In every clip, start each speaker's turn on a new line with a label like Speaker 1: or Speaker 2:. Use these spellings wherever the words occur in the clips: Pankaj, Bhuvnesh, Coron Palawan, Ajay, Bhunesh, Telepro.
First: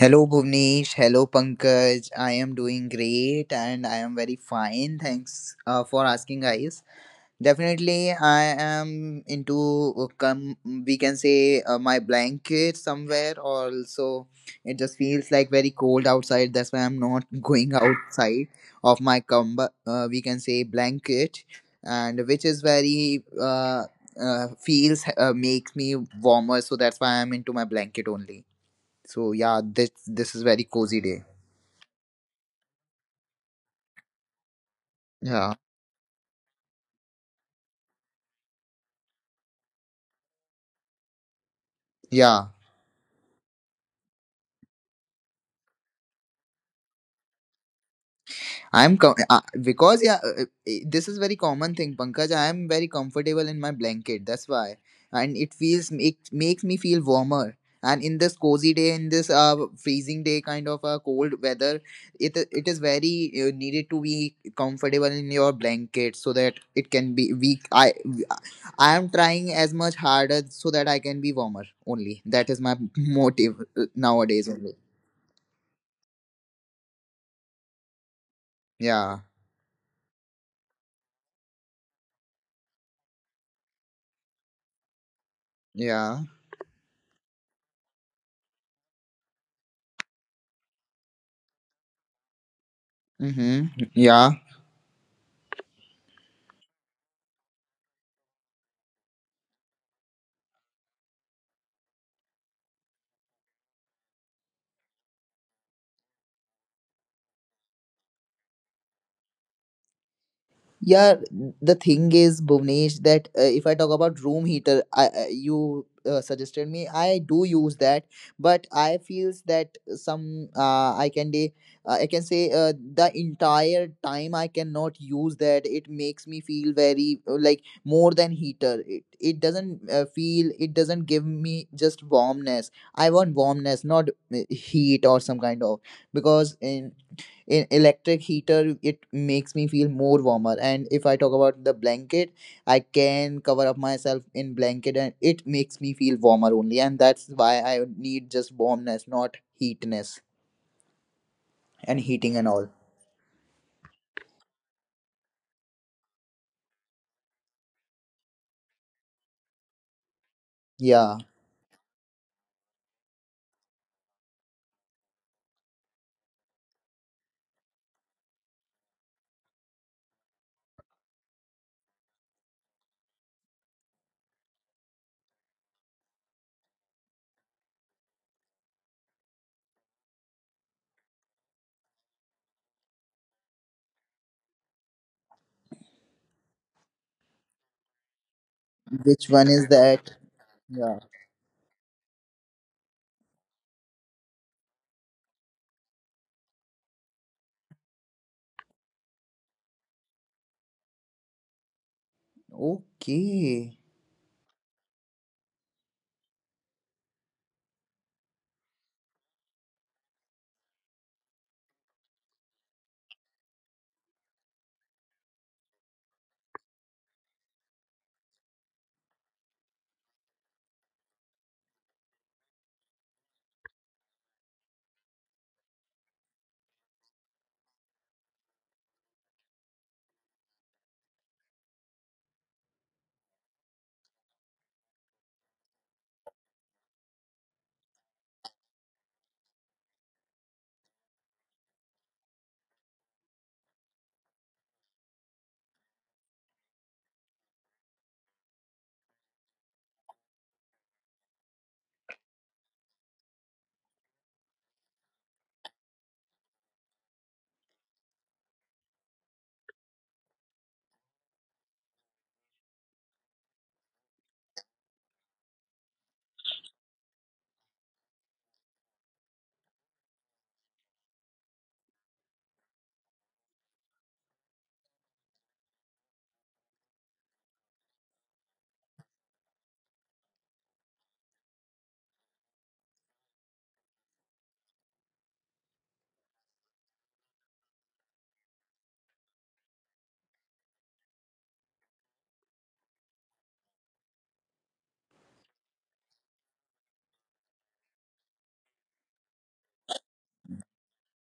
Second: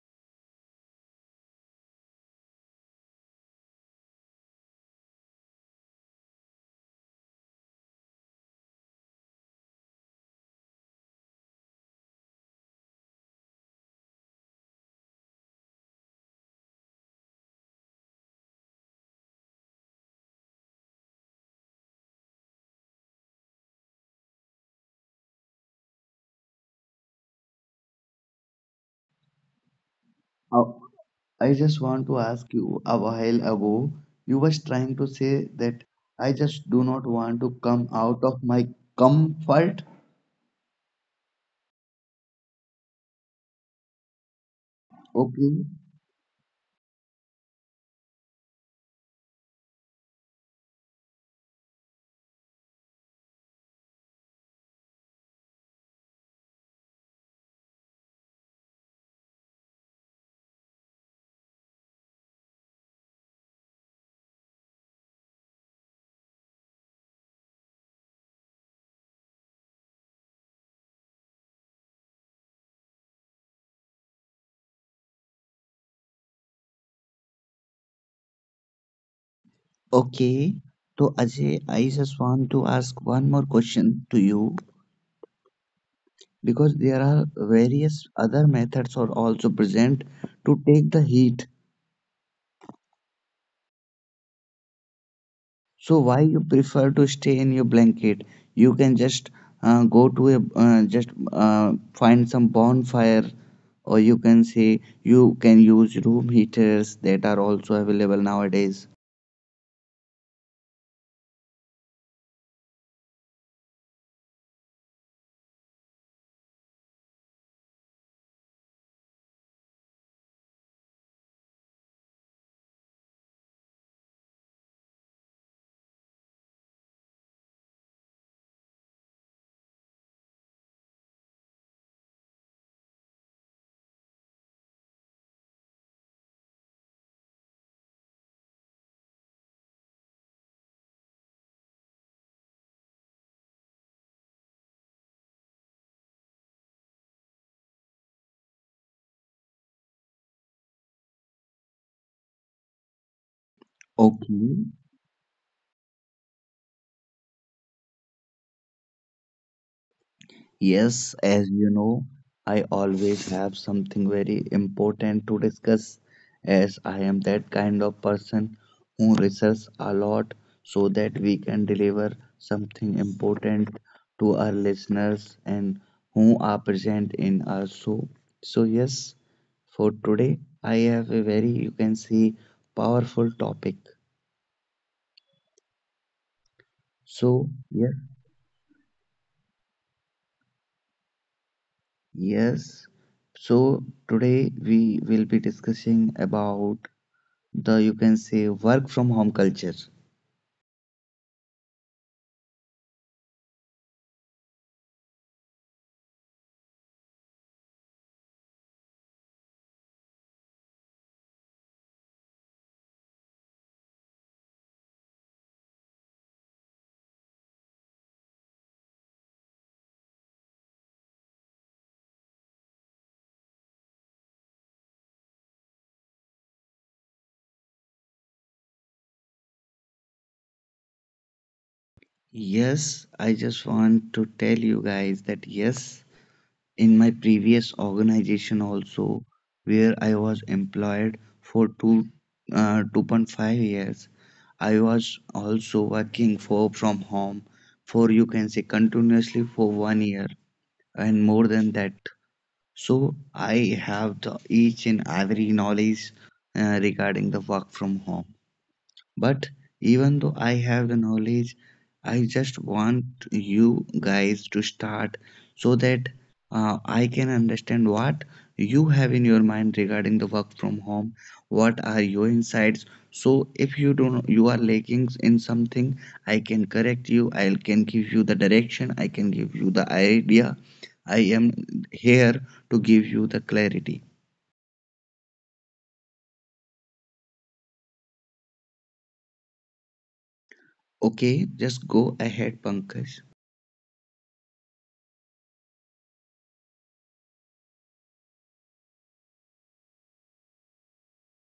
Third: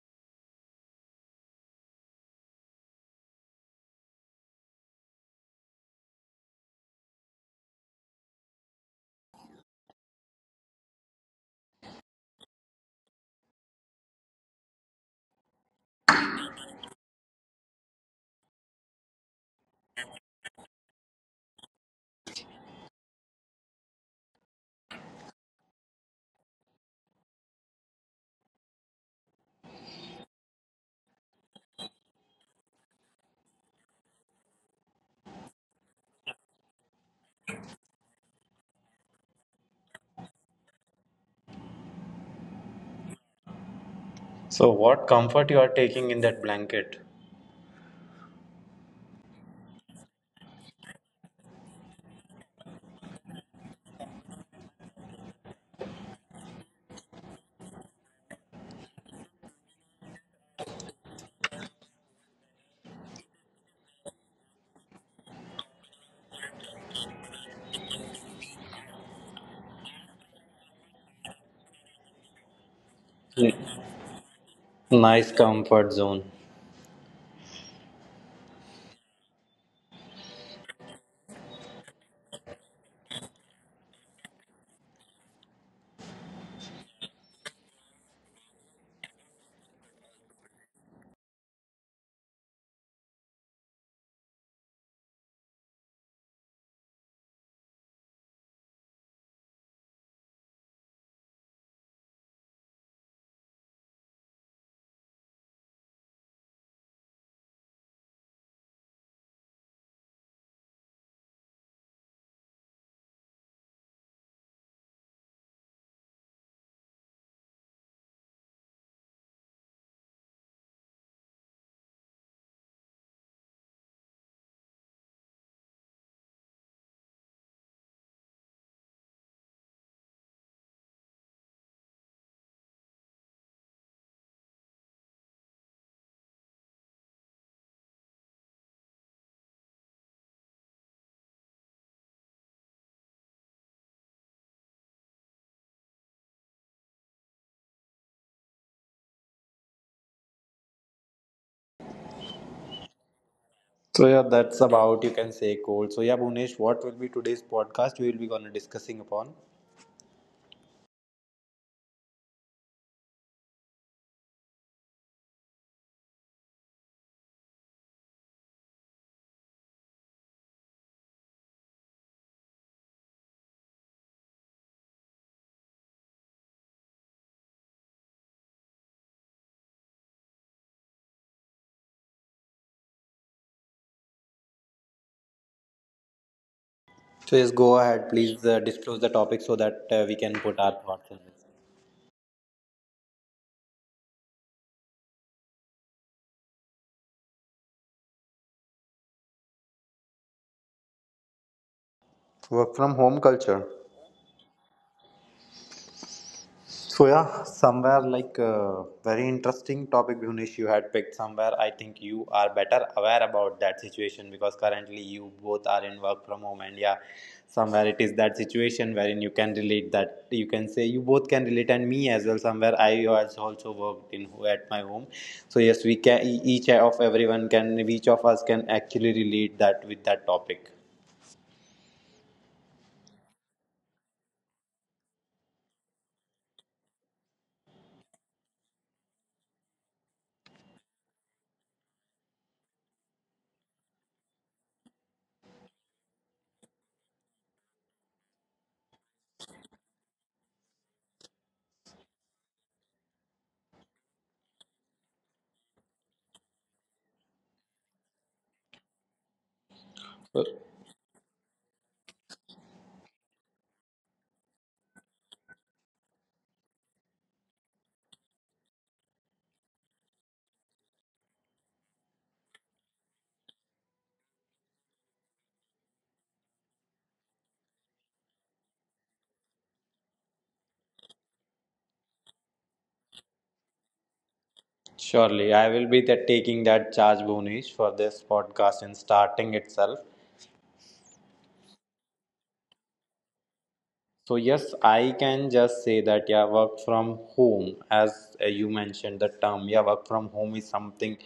Speaker 1: Hello Bhuvnesh, hello Pankaj. I am doing great and I am very fine. Thanks for asking, guys. Definitely, I am into come we can say my blanket somewhere. Also, it just feels like very cold outside. That's why I'm not going outside of we can say blanket, and which is very uh, feels makes me warmer. So that's why I'm into my blanket only. So yeah, this is very
Speaker 2: Uh,
Speaker 1: cozy day.
Speaker 2: I just want to ask you a while ago, you was trying to say
Speaker 1: Yeah,
Speaker 2: that I just do not want to come out of my comfort.
Speaker 1: yeah.
Speaker 3: So, what comfort you
Speaker 2: Okay.
Speaker 3: are taking in that blanket?
Speaker 1: Because yeah, this is very common thing, Pankaj. I am very comfortable in my blanket. That's why, and it feels makes me feel warmer. And in this cozy day, in this freezing day, kind of a cold weather, it is very needed to be comfortable in your blanket so that it can be weak. I am trying as much harder so that I can be warmer. Only that is my motive
Speaker 3: Mm.
Speaker 1: nowadays. Only.
Speaker 3: Nice comfort zone.
Speaker 1: Yeah,
Speaker 2: Okay. So Ajay, I just want to ask one more question to you
Speaker 1: yeah,
Speaker 2: because there are various other methods are also present to take the heat.
Speaker 1: mm-hmm. Yeah,
Speaker 2: So why you prefer to stay in your blanket? You can just go to a just find some bonfire, or you can say you can use room heaters that are also available nowadays.
Speaker 1: yeah. The thing is, Bhuvnesh, that if I talk about room heater, I you suggested me. I do use that, but I feels that some I can say the entire time I cannot use that. It makes me feel very like more than heater. It doesn't feel. It doesn't give me just warmness. I want warmness, not heat or some kind of, because in electric heater it makes me feel more warmer, and if I talk about the blanket, I can cover up myself in blanket and it makes me feel warmer only, and that's why I need just warmness, not heatness and heating and all.
Speaker 3: So yeah, that's
Speaker 2: Okay.
Speaker 3: about you can say cold. So yeah, Bhunesh, what will be today's podcast? We will be gonna discussing upon.
Speaker 2: Yes,
Speaker 1: Yeah.
Speaker 2: as you know, I always have something very important to discuss, as I am that kind of person who research a lot so that we can deliver something important to our listeners and who are present in our show. So yes, for today I have a very, you can see, powerful topic.
Speaker 3: So,
Speaker 2: So
Speaker 3: yes, go
Speaker 2: yes,
Speaker 3: ahead. Please disclose the
Speaker 1: Which
Speaker 3: topic
Speaker 1: one
Speaker 3: so
Speaker 1: is
Speaker 3: that
Speaker 1: that?
Speaker 3: we can put our
Speaker 1: Yeah.
Speaker 3: thoughts in it.
Speaker 2: yes. So today we will be discussing about the, you can say, work from home culture.
Speaker 3: Work from
Speaker 1: Okay.
Speaker 3: home culture. So yeah, somewhere like very interesting topic, Bhunesh, you had picked somewhere. I think you are better aware about that situation because currently you both are in work from home, and yeah, somewhere it is that situation wherein you can relate that you can say you both can relate, and me as well. Somewhere I was also worked in at my home, so yes, each of everyone can each of us can actually relate that with that topic.
Speaker 2: Yes, I just want to tell you guys that yes, in my previous organization also, where I was employed for two 2.5 years, I was also working for from home for, you can say, continuously for one year and more than that. So I have the each and every knowledge regarding the work from home. But even though I
Speaker 3: So,
Speaker 2: have the knowledge, I just want you guys to start so that I can understand what you have in your mind regarding the work from home. What are your insights? So if you don't, you are lacking in something, I can correct you. I can give you the direction. I can give you the idea. I am here to give you the clarity.
Speaker 3: surely, I will be the, taking that charge, Bhunesh, for this podcast in starting itself.
Speaker 2: Okay, just go ahead, Pankaj.
Speaker 3: So yes, I can just say that yeah, work from home, as you mentioned the term, yeah, work from home is something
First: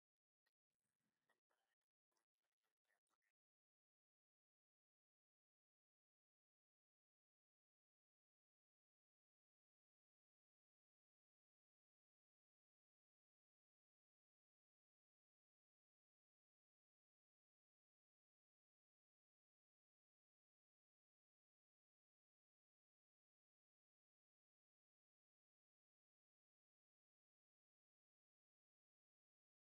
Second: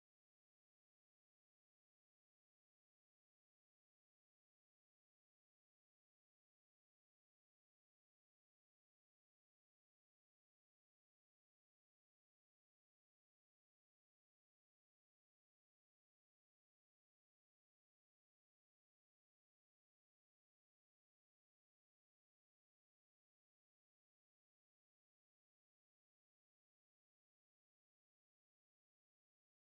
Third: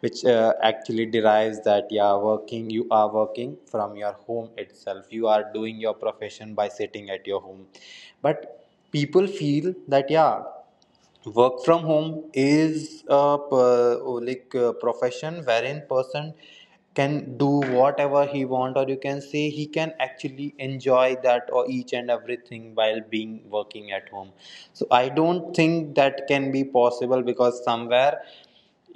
Speaker 3: which actually derives that yeah, working you are working from your home itself. You are doing your profession by sitting at your home, but people feel that yeah work from home is like a profession wherein person can do whatever he want or you can say he can actually enjoy that or each and everything while being working at home, so I don't think that can be possible because somewhere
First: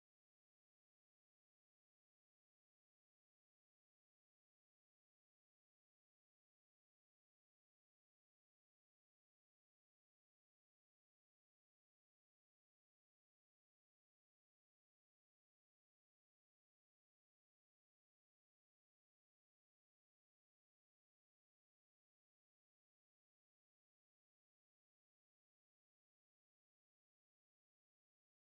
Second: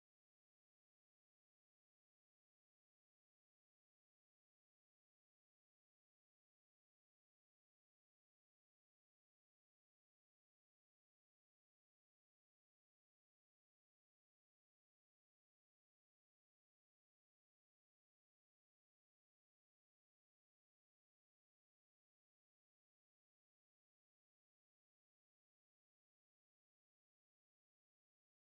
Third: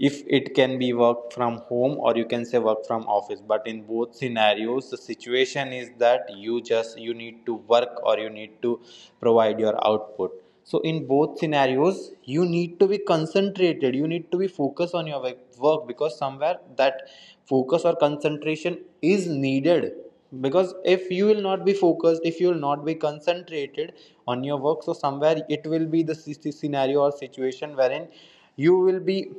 Speaker 3: if it can be work from home or you can say work from office, but in both scenarios the situation is that you just you need to work or you need to provide your output. So in both scenarios you need to be concentrated, you need to be focused on your work because somewhere that focus or concentration is needed. Because if you will not be focused, if you will not be concentrated on your work, so somewhere it will be the scenario or situation wherein you will be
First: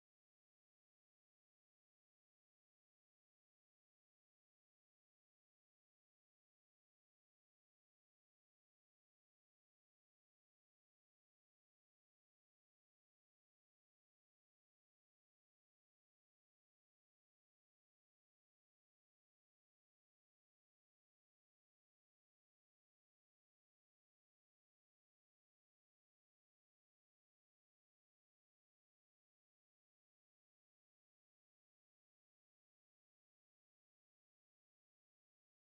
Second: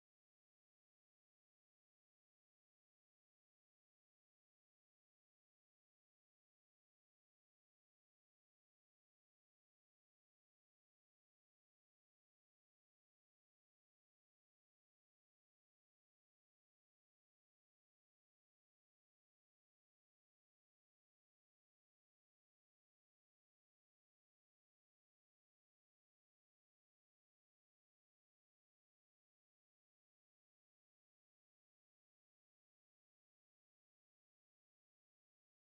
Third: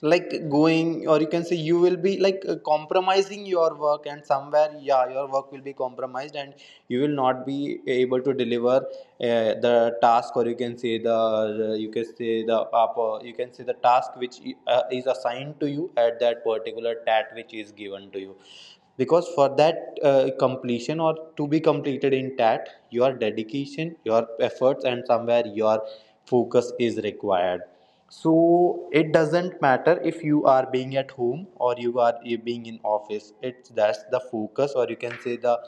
Speaker 3: like going or you can say you will be like compromising your work and somewhere yeah your work will be compromised and you will not be able to deliver the task or you can say the you can say the you can say the task which is assigned to you at that particular tat which is given to you because for that completion or to be completed in tat, your dedication, your efforts and somewhere your focus is required. So it doesn't matter if you are being at home or you are being in office, it's that's the focus or you can say the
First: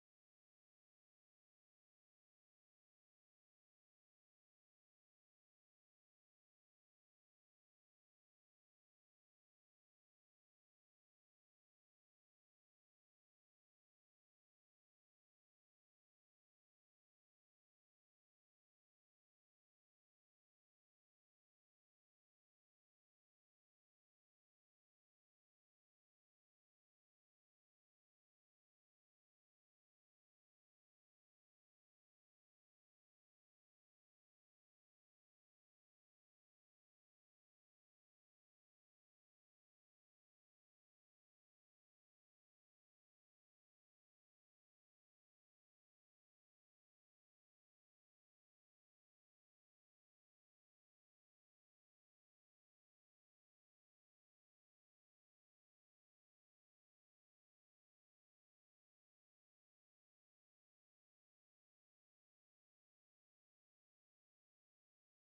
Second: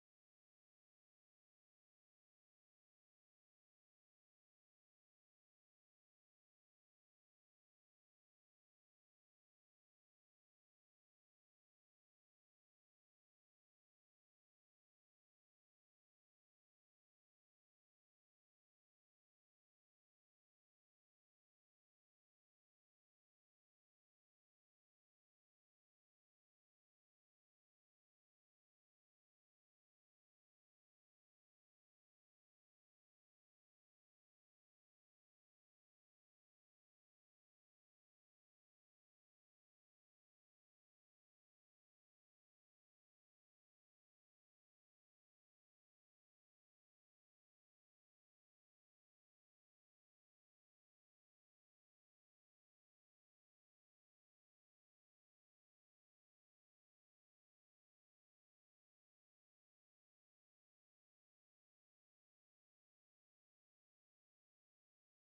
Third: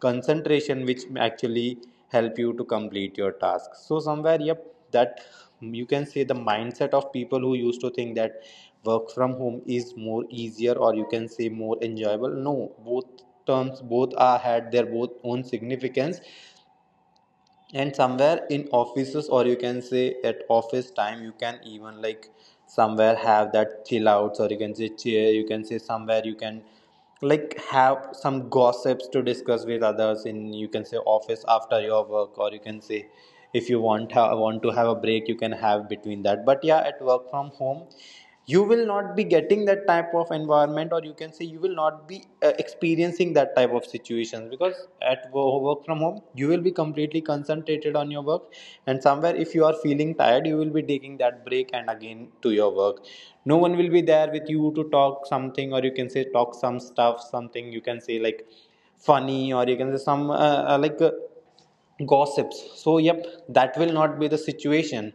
Speaker 3: concentration which actually help you to complete your task. So somewhere yep, that you can say the mindset of people who used to think that work from home is more easier or you can say more enjoyable. No, both terms, both are had their both own significance. And somewhere in offices or you can say at office time you can even like somewhere have that chill outs or you can say cheer, you can say somewhere you can like have some gossips to discuss with others in you can say office after your work, or you can say if you want to have a break you can have between that. But yeah, at work from home you will not be getting that type of environment or you can say you will not be experiencing that type of situations because at work from home you will be completely concentrated on your work. And somewhere if you are feeling tired, you will be taking that break and again to your work. No one will be there with you to talk something or you can say talk some stuff, something you can say like funny or you can say some uh, like uh, gossips. So yep, that will not be the situation.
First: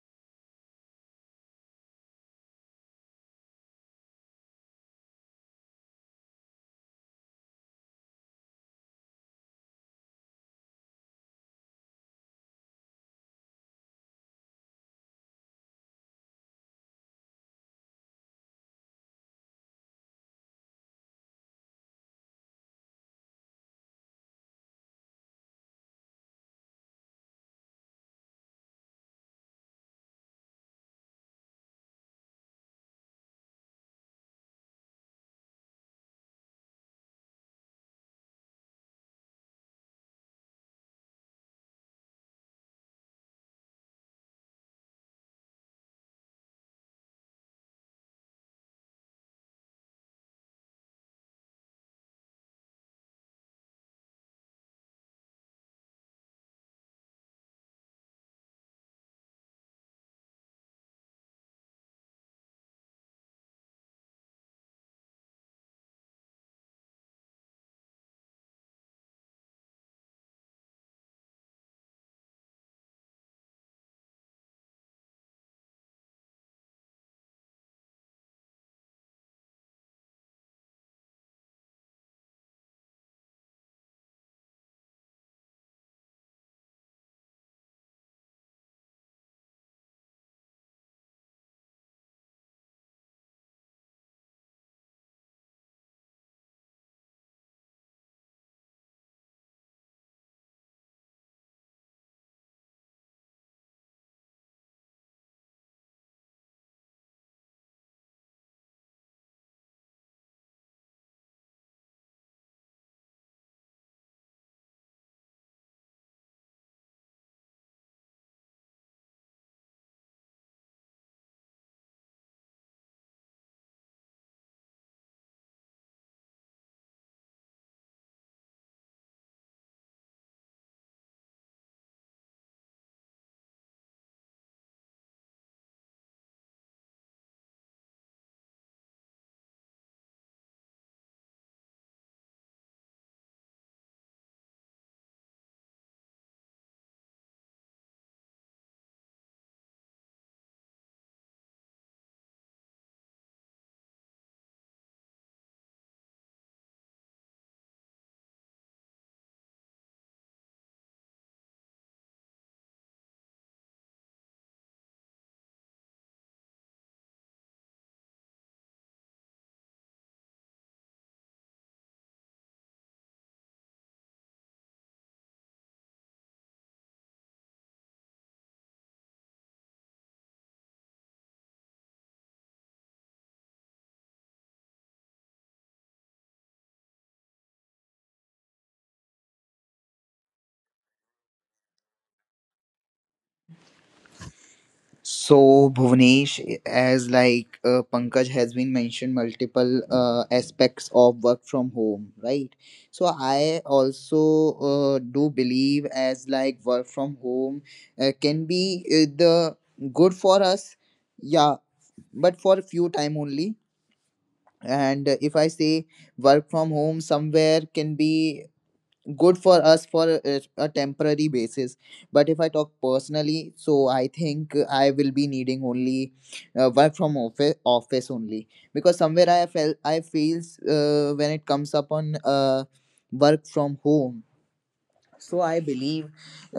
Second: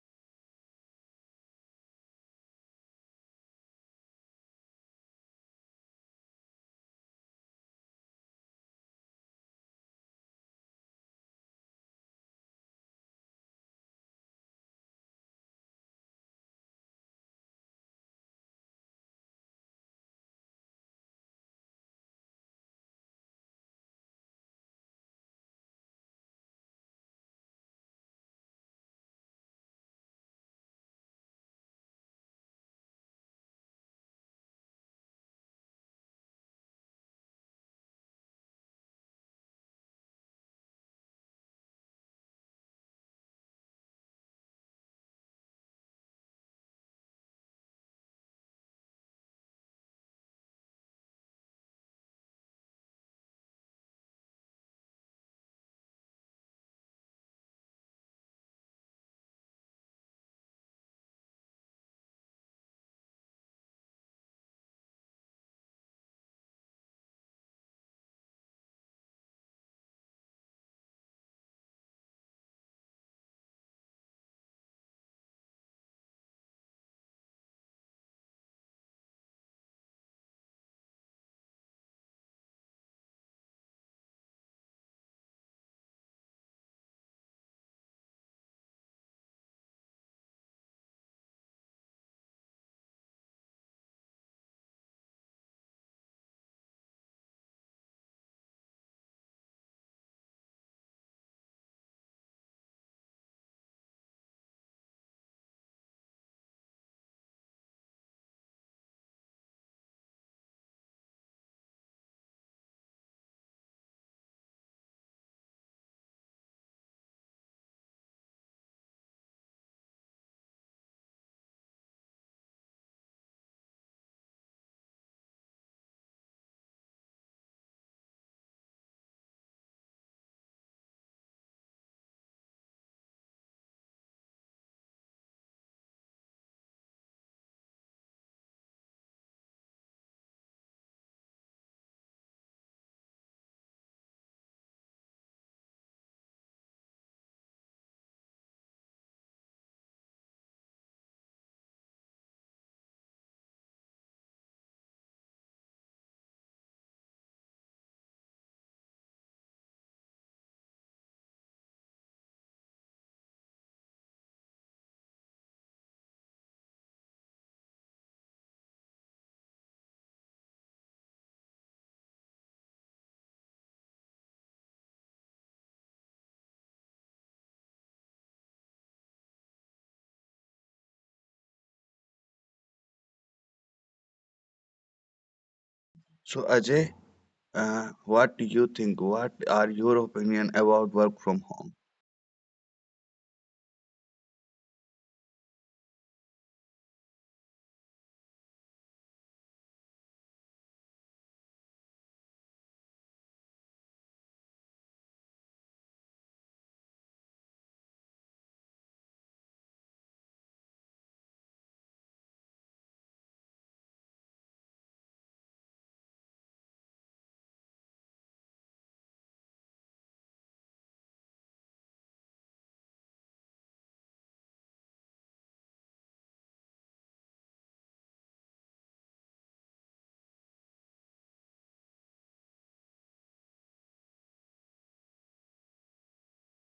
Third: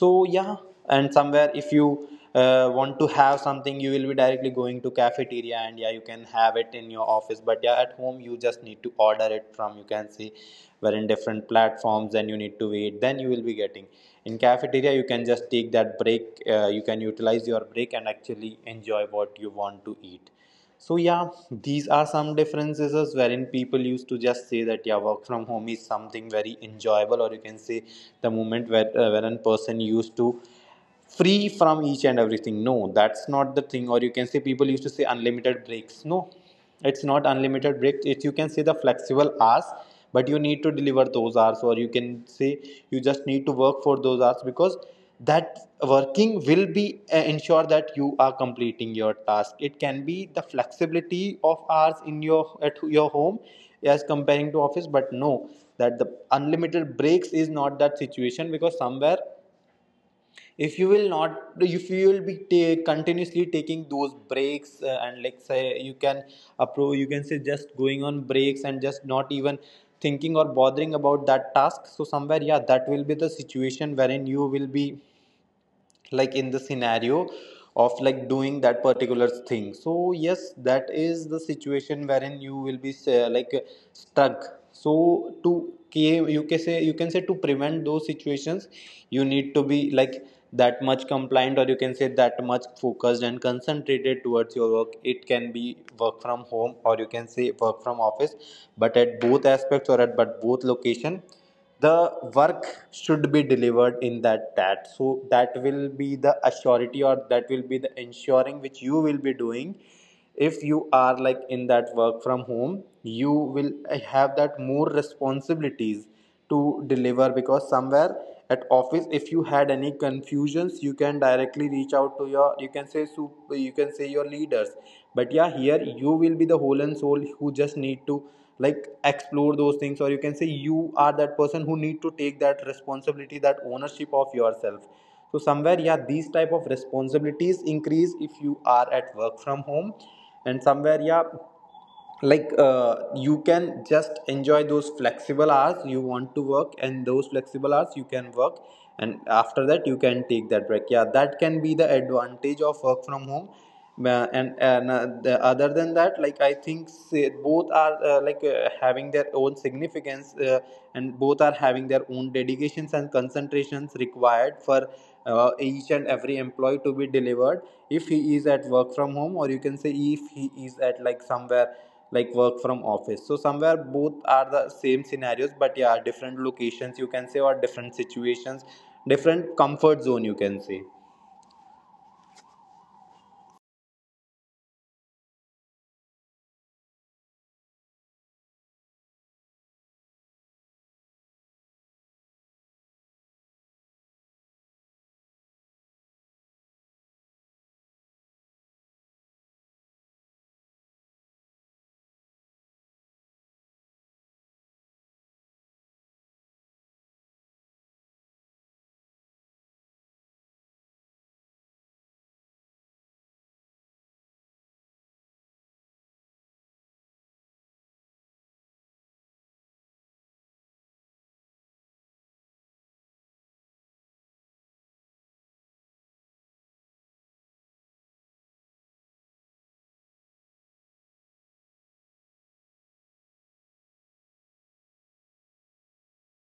Speaker 3: So yeah, and somewhere if you want to have something, you will be directly going to cafeteria and yeah you can have it in your office, but yeah at home you just need to order it from you can see where in different platforms and you need to wait, then you will be getting. In cafeteria you can just take that break, you can utilize your break and actually enjoy what you want to eat. So yeah, these are some differences as wherein people used to just say that yeah, work from home is something very enjoyable, or you can say the moment where wherein person used to free from each and everything. No, that's not the thing. Or you can say people used to say unlimited breaks. No, it's not unlimited breaks, it you can say the flexible hours, but you need to deliver those hours or you can say you just need to work for those hours because that working will be ensure that you are completing your task. It can be the flexibility of hours in your at your home as comparing to office, but no, that the unlimited breaks is not that situation because somewhere if you will not, if you will be continuously taking those breaks and like say you can approve you can say just going on breaks and just not even thinking or bothering about that task. So somewhere yeah, that will be the situation wherein you will be like in the scenario of like doing that particular thing. So yes, that is the situation wherein you will be stuck. So you can say to prevent those situations, you need to be like that much compliant or you can say that much focused and concentrated towards your work. It can be work from home or you can say work from office, but at both aspects or at but both location, the work should be delivered in that so that will be the assurity or that will be the ensuring which you will be doing. If you are like in that work from home you will have that more responsibilities to deliver because somewhere at office if you had any confusions you can directly reach out to your you can say super. You can say your leaders, but yeah here you will be the whole and soul who just need to like explore those things or you can say you are that person who need to take that responsibility, that ownership of yourself. So somewhere yeah, these type of responsibilities increase if you are at work from home. And somewhere yeah, like you can just enjoy those flexible hours, you want to work and those flexible hours you can work and after that you can take that break. Yeah, that can be the advantage of work from home. And The, other than that like I think say, both are having their own significance, and both are having their own dedications and concentrations required for each and every employee to be delivered if he is at work from home or you can say if he is at like somewhere like work from office. So somewhere both are the same scenarios, but yeah different locations you can say, or different situations, different comfort zone you can say.
Speaker 2: So, Ajay, what do you think? What are your opinion about work from home?
Speaker 1: So, Bhuvnesh, as like Pankaj has been mentioned, multiple aspects of work from home, right? So, I also do believe as like work from home can be the good for us, yeah, but for a few time only. And if I say work from home somewhere can be good for us for a temporary basis. But if I talk personally, so I think I will be needing only work from office only, because somewhere I feels when it comes upon work from home. So I believe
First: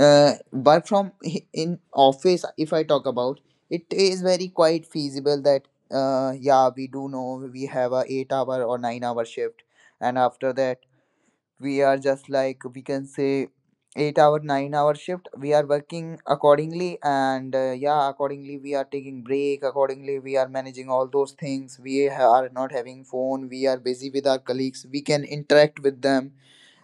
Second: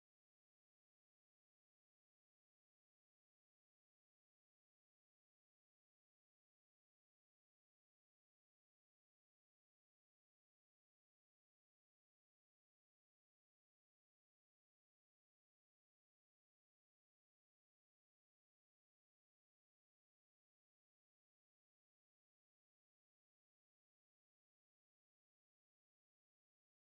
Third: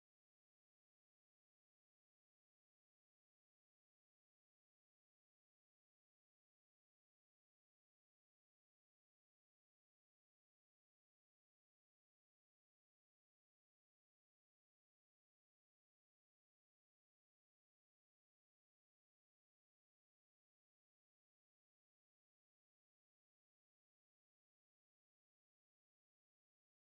Speaker 1: in office, if I talk about, it is very quite feasible that yeah, we do know we have a 8 hour or 9-hour shift. And after that, we are just like, we can say, 8 hour 9 hour shift, we are working accordingly. And yeah, accordingly we are taking break, accordingly we are managing all those things. We are not having phone, we are busy with our colleagues, we can interact with them,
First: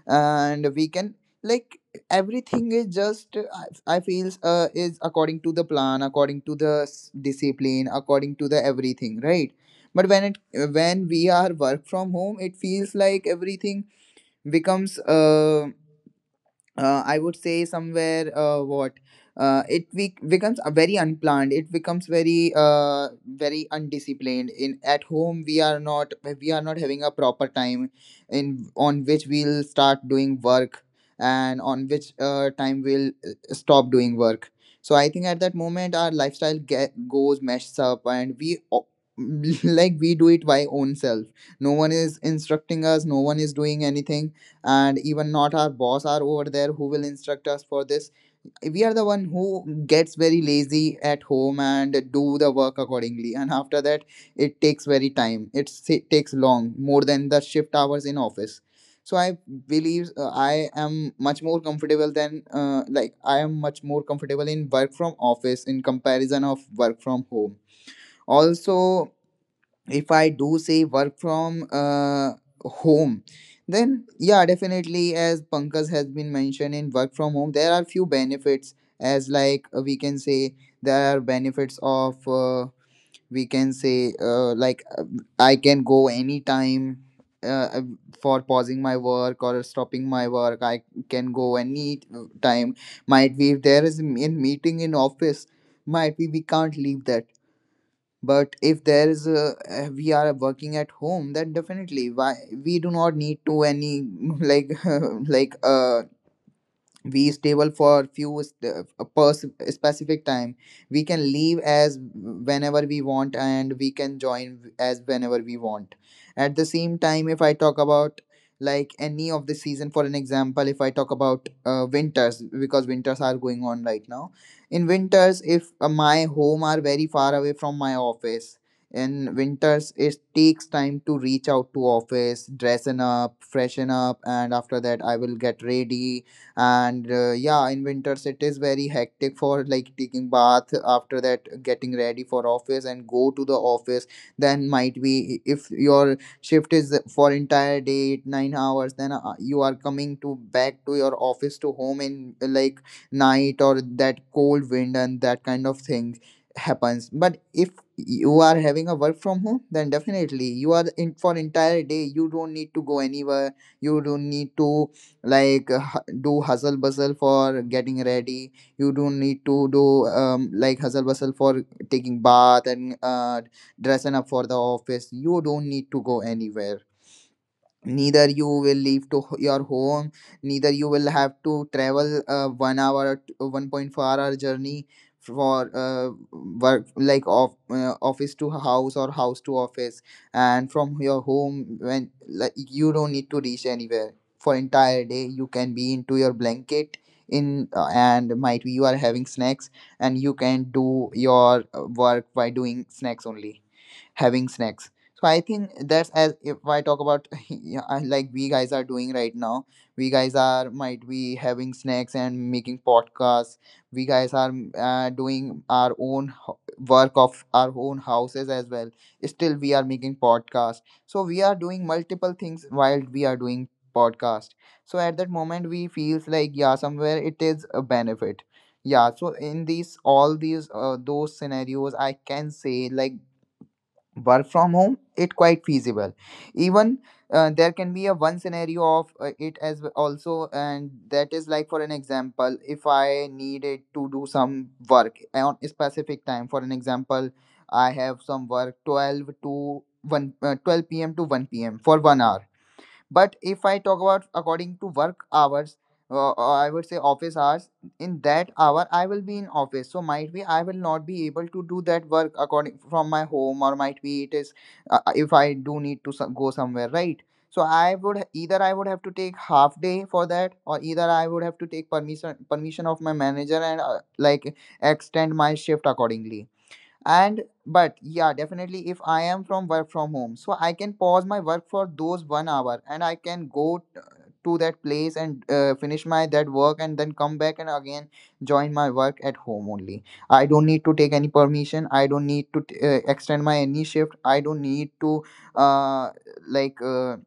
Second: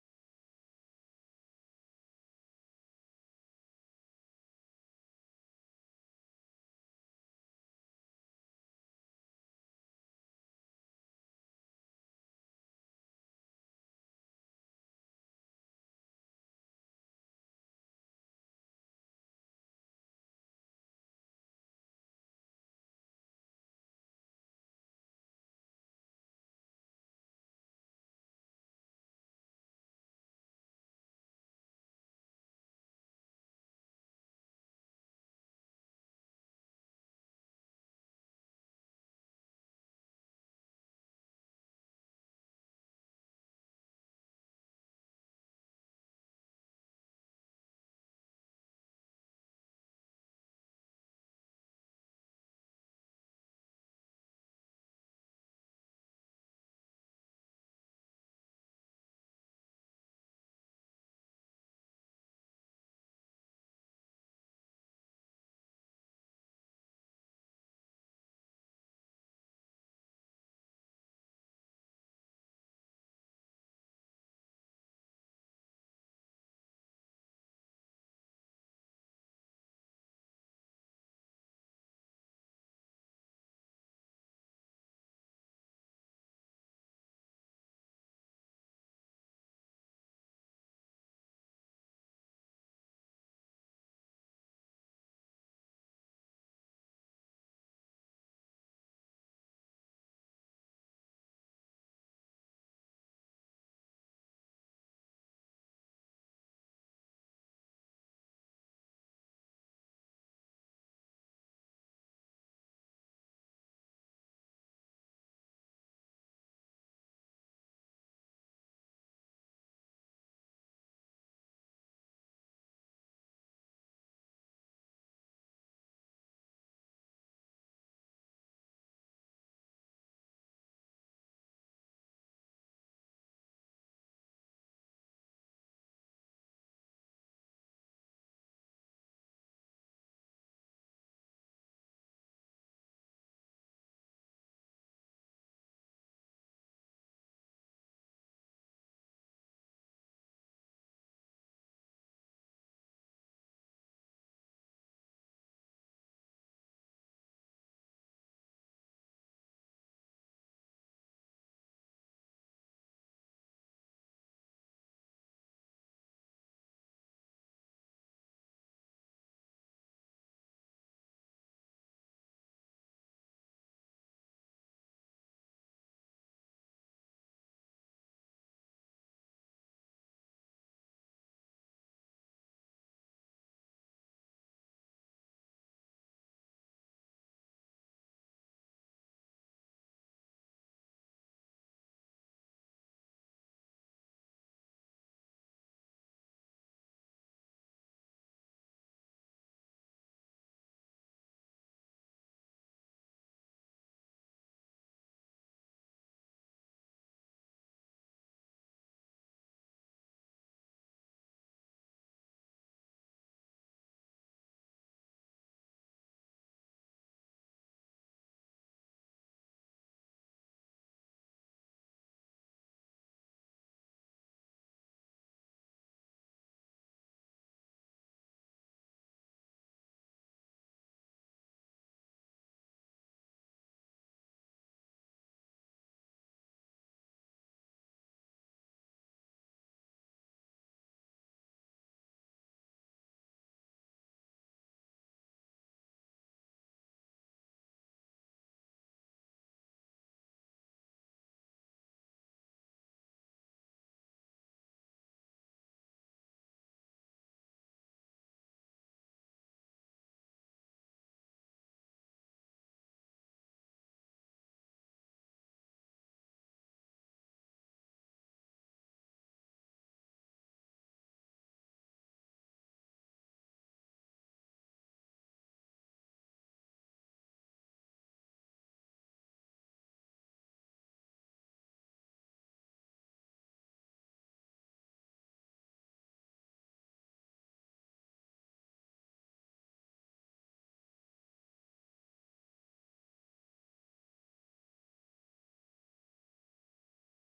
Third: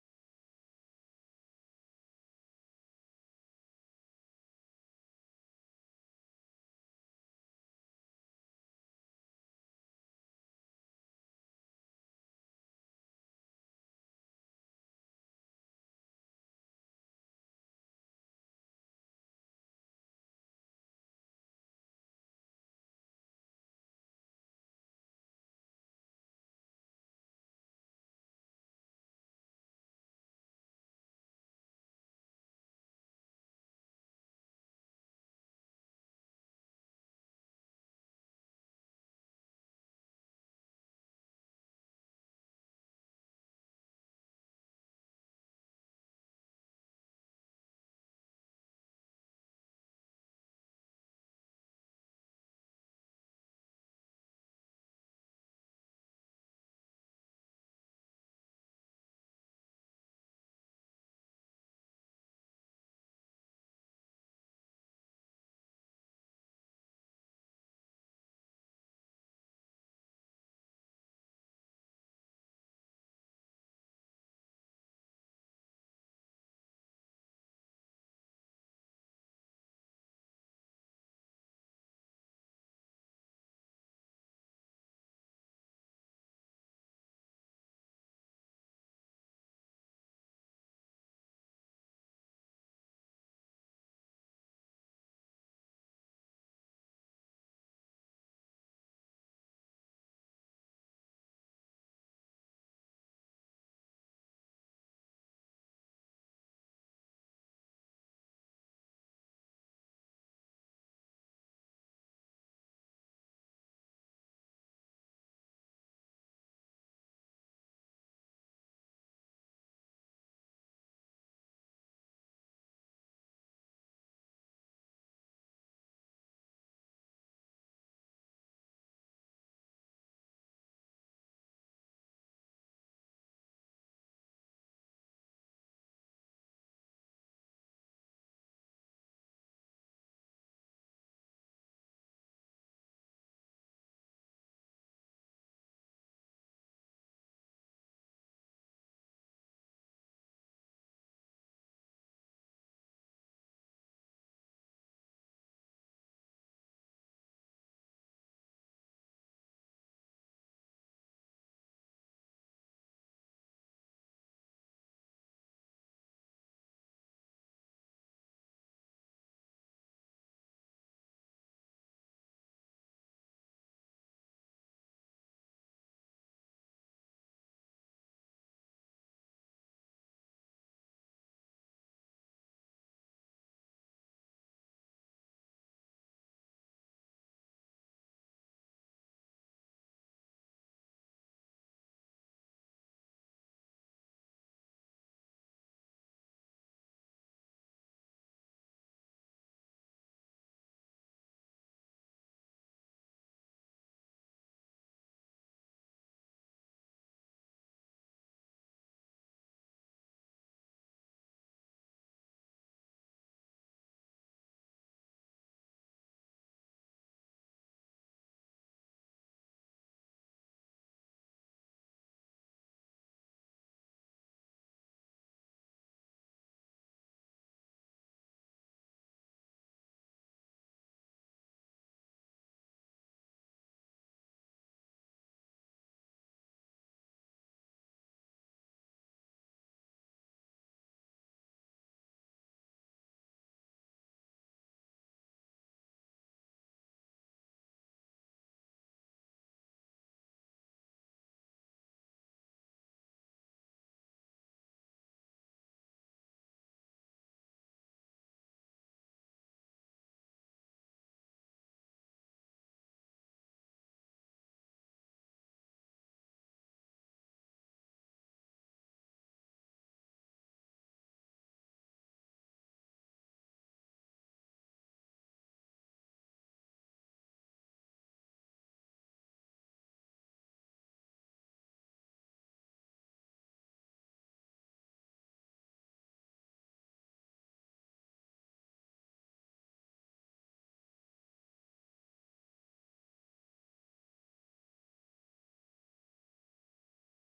Speaker 1: and we can like, everything is just I feel is according to the plan, according to the discipline, according to the everything, right? But when it when we are work from home, it feels like everything becomes I would say somewhere what it becomes a very unplanned, it becomes very very undisciplined. In at home, we are not having a proper time in on which we'll start doing work, and on which time we'll stop doing work. So I think at that moment our lifestyle goes messed up, and we like we do it by own self. No one is instructing us, no one is doing anything, and even not our boss are over there who will instruct us for this. We are the one who gets very lazy at home and do the work accordingly, and after that it takes very time. It takes long more than the shift hours in office. So I believe I am much more comfortable than I am much more comfortable in work from office in comparison of work from home. Also, if I do say work from home, then yeah, definitely as Pankaj has been mentioned, in work from home there are few benefits, as like we can say there are benefits of we can say I can go anytime uh, uh, for pausing my work or stopping my work. I can go any time. Might be if there is a meeting in office, might be we can't leave that, but if there is a we are working at home, then definitely why we do not need to any like like we stable for few st- a pers- specific time. We can leave as whenever we want, and we can join as whenever we want. At the same time, if I talk about like any of the season, for an example, if I talk about winters, because winters are going on right now. In winters, if my home are very far away from my office, in winters it takes time to reach out to office, dressing up, freshen up, and after that I will get ready. And yeah, in winters it is very hectic for like taking bath, after that getting ready for office and go to the office. Then might be if your shift is for entire day 8 9 hours, then you are coming to back to your office to home in like night or that cold wind and that kind of thing happens. But if you are having a work from home, then definitely you are in for entire day, you don't need to go anywhere, you don't need to do hustle bustle for getting ready. You don't need to do like hustle bustle for taking bath and dressing up for the office, you don't need to go anywhere. Neither you will leave to your home, neither you will have to travel 1 hour 1.4-hour journey for work like office to house or house to office. And from your home, when like you don't need to reach anywhere for entire day, you can be into your blanket in and might be you are having snacks, and you can do your work by doing snacks only, having snacks. So I think that's as if I talk about, yeah, like we guys are doing right now, we guys are might be having snacks and making podcasts, we guys are doing our own work of our own houses as well, still we are making podcast, so we are doing multiple things while we are doing podcast. So at that moment we feels like yeah, somewhere it is a benefit. Yeah, so in these all these those scenarios I can say like work from home it quite feasible. Even there can be a one scenario of it as w- also, and that is like for an example, if I needed to do some work on a specific time, for an example, I have some work 12 to 1, 12 p.m. to 1 p.m. for 1 hour. But if I talk about according to work hours, or I would say office hours, in that hour I will be in office. So might be I will not be able to do that work according from my home, or might be it is if I do need to go somewhere, right? So I would either I would have to take half day for that, or either I would have to take permission of my manager, and like extend my shift accordingly. And but yeah, definitely if I am from work from home, so I can pause my work for those 1 hour, and I can go to that place, and finish my that work, and then come back, and again join my work at home only. I don't need to take any permission, I don't need to extend my any shift, I don't need to uh, like uh,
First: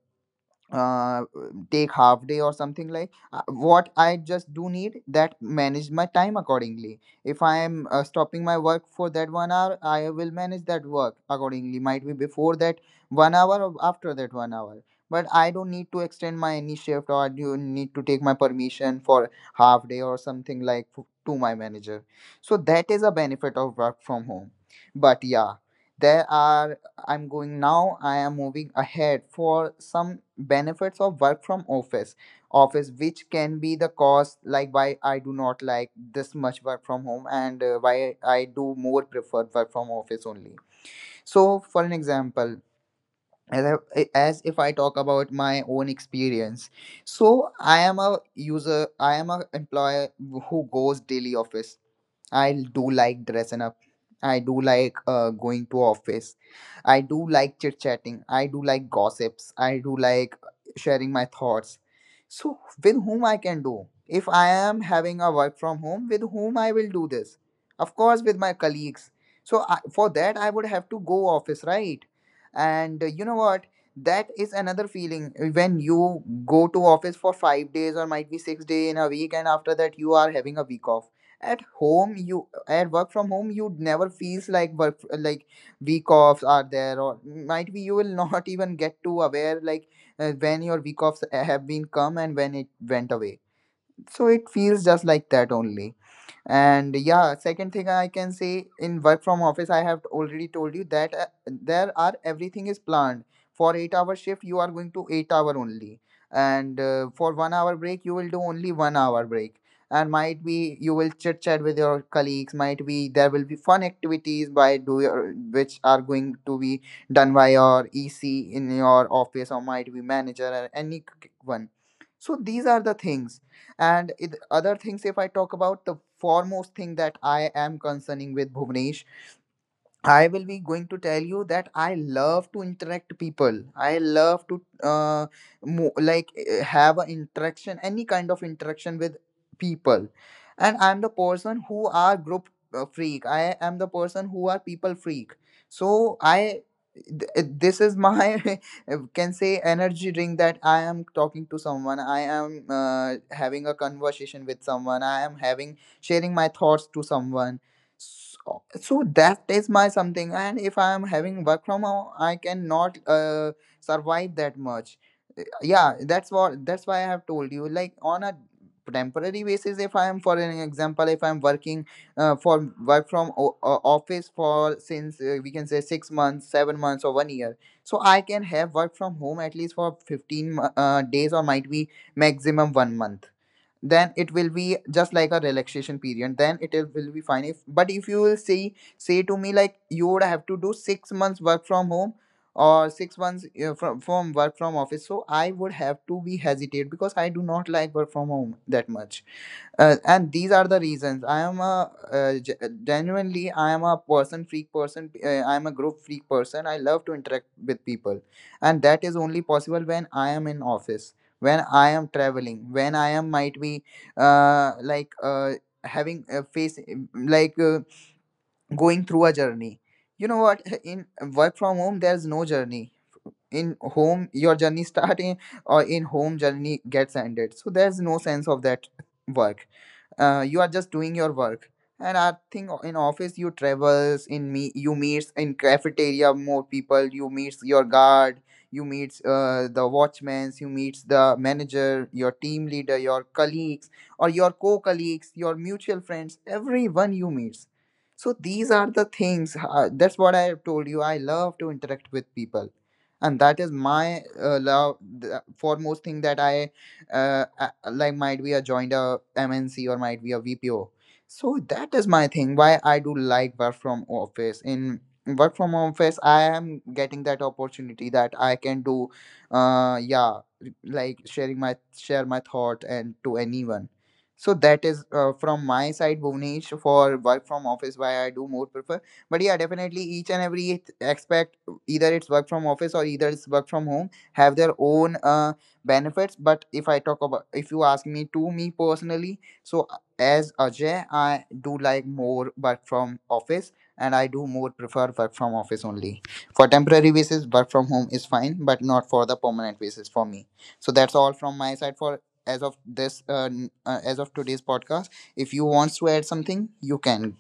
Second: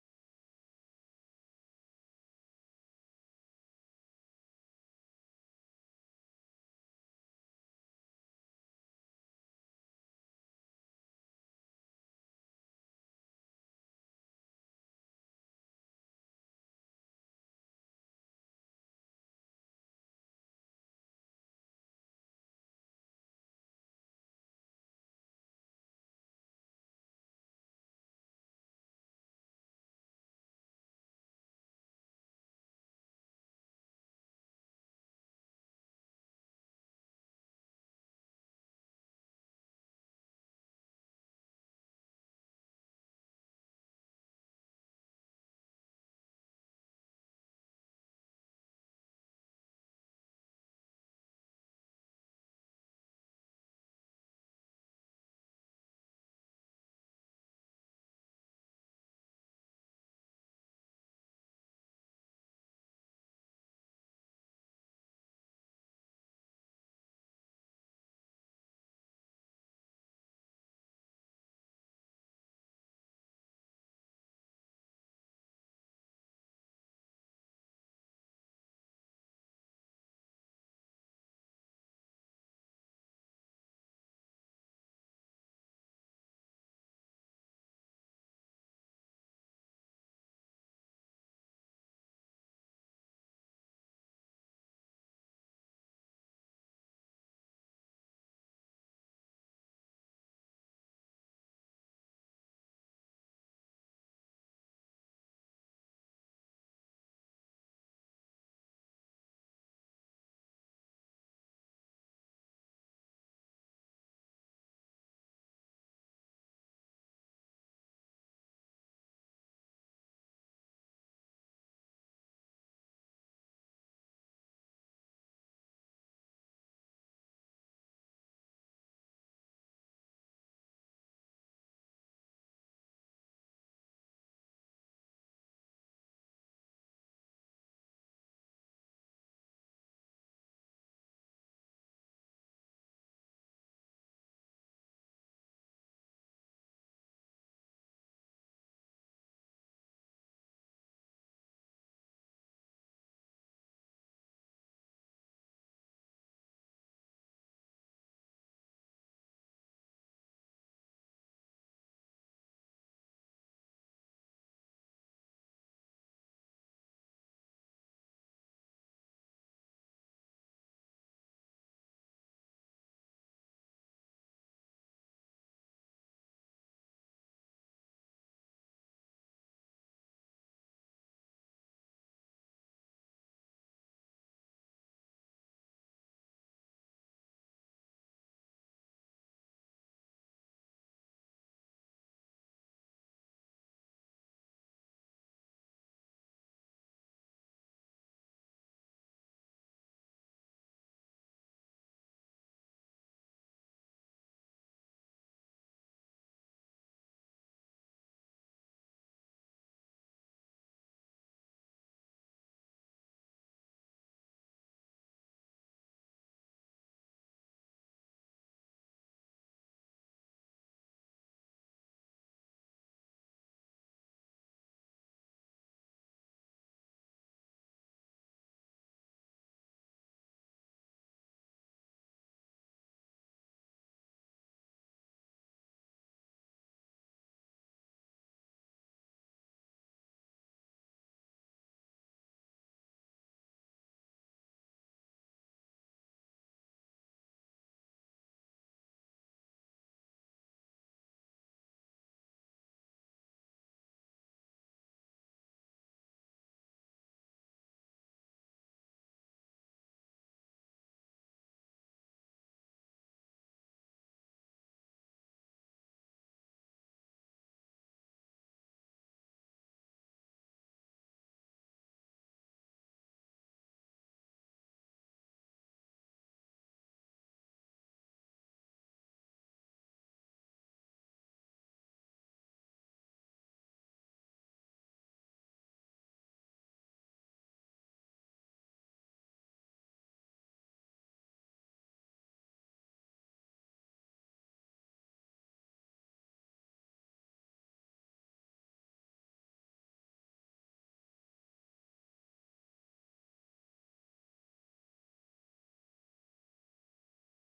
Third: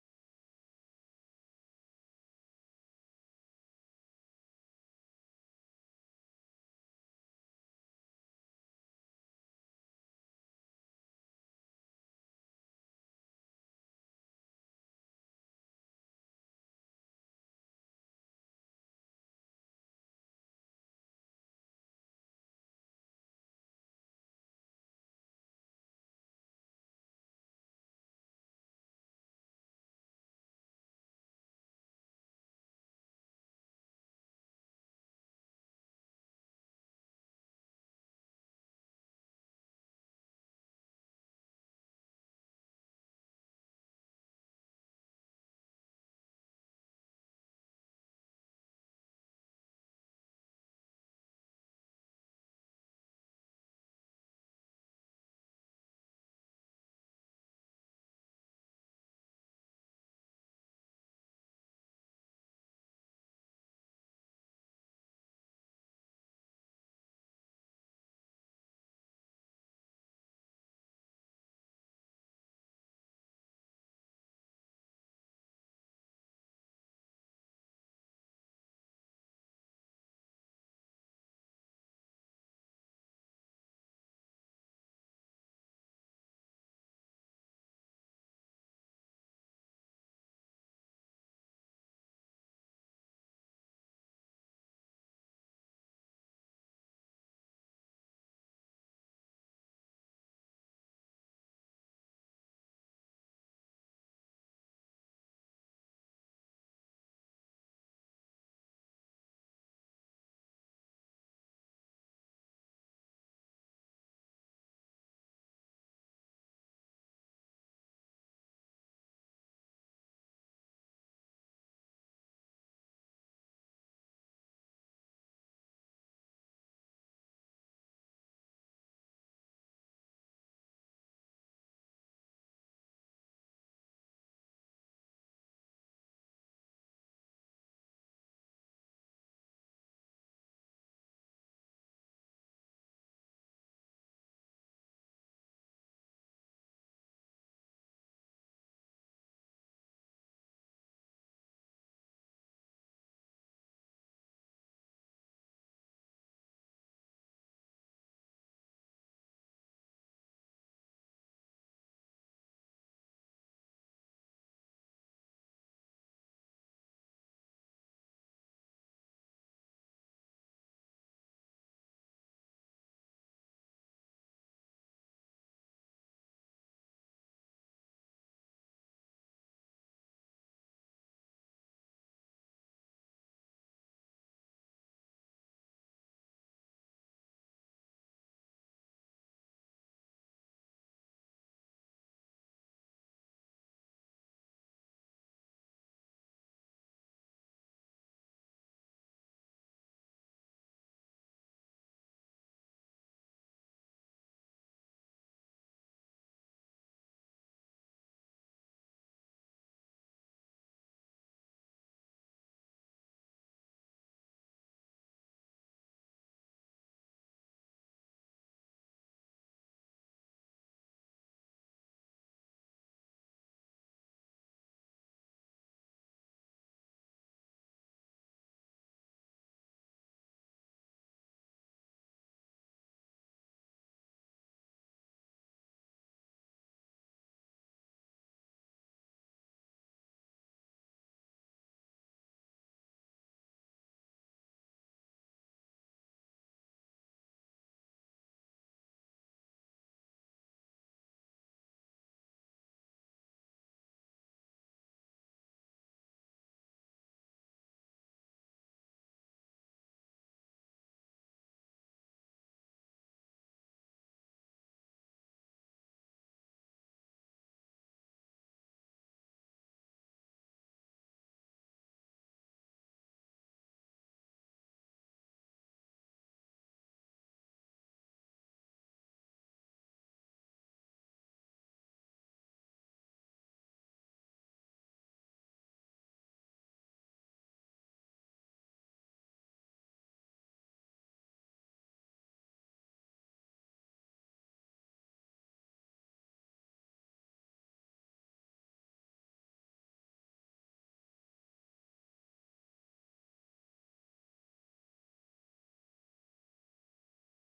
Speaker 1: uh, take half day or something like what I just do need that manage my time accordingly. If I am stopping my work for that 1 hour, I will manage that work accordingly, might be before that 1 hour or after that 1 hour. But I don't need to extend my any shift, or you need to take my permission for half day or something like to my manager. So that is a benefit of work from home. But yeah, there are, I'm going now. I am moving ahead for some benefits of work from office. Office, which can be the cause, like why I do not like this much work from home, and why I do more preferred work from office only. So, for an example, as if I talk about my own experience, so I am a employer who goes daily office. I do like dressing up. I do like going to office. I do like chit chatting. I do like gossips. I do like sharing my thoughts. So with whom I can do? If I am having a work from home, with whom I will do this? Of course, with my colleagues. So for that, I would have to go office, right? And you know what? That is another feeling when you go to office for 5 days or might be 6 day in a week, and after that you are having a week off. At home, you, at work from home, you never feels like work, like week offs are there, or might be you will not even get to aware like when your week offs have been come and when it went away. So it feels just like that only. And yeah, second thing I can say, in work from office, I have already told you that there are, everything is planned. For 8-hour shift you are going to 8 hour only, and for 1 hour break you will do only 1 hour break. And might be you will chit chat with your colleagues, might be there will be fun activities by do your, which are going to be done by your ec in your office or might be manager or one so these are the things. And it, other things, if I talk about the foremost thing that I am concerning with Bhuvnesh, I will be going to tell you that I love to interact people. I love to like have an interaction, any kind of interaction with people. And I'm the person who are group freak. I am the person who are people freak. So this is my can say energy drink that I am talking to someone. I am having a conversation with someone. I am having sharing my thoughts to someone. So, so that is my something. And if I am having work from home, I cannot survive that much. Yeah, that's why I have told you. Like on a temporary basis, if I am, for an example, if I'm working for work from office for since we can say 6 months, 7 months, or one year, so I can have work from home at least for fifteen days or might be maximum one month. Then it will be just like a relaxation period, then will be fine if. But if you will say to me like you would have to do 6 months work from home or 6 months from work from office, so I would have to be hesitate because I do not like work from home that much. And these are the reasons. I am a genuinely, I am a person freak person, I am a group freak person, I love to interact with people, and that is only possible when I am in office, when I am traveling, when I am might be uh, like uh, having a face like uh, going through a journey. You know what, in work from home there's no journey. In home your journey starting, or in home journey gets ended, so there's no sense of that work. You are just doing your work. And I think, in office, you travels in me, you meets in cafeteria more people, you meets your guard, you meets the watchmans, you meets the manager, your team leader, your colleagues, or your co-colleagues, your mutual friends, everyone you meets. So these are the things. That's what I have told you, I love to interact with people, and that is my love, the foremost thing that I like might be a joined a MNC or might be a VPO. So that is my thing. Why I do like work from office. In work from office, I am getting that opportunity that I can do, yeah, like sharing my share my thought and to anyone. So that is from my side, Bhuvnesh, for work from office. Why I do more prefer. But yeah, definitely each and every aspect, either it's work from office or either it's work from home, have their own benefits. But if I talk about, if you ask me to me personally, so as Ajay, I do like more work from office, and I do more prefer work from office only. For temporary basis, work from home is fine, but not for the permanent basis for me. So that's all from my side for, as of this as of today's podcast. If you wants to add something, you can.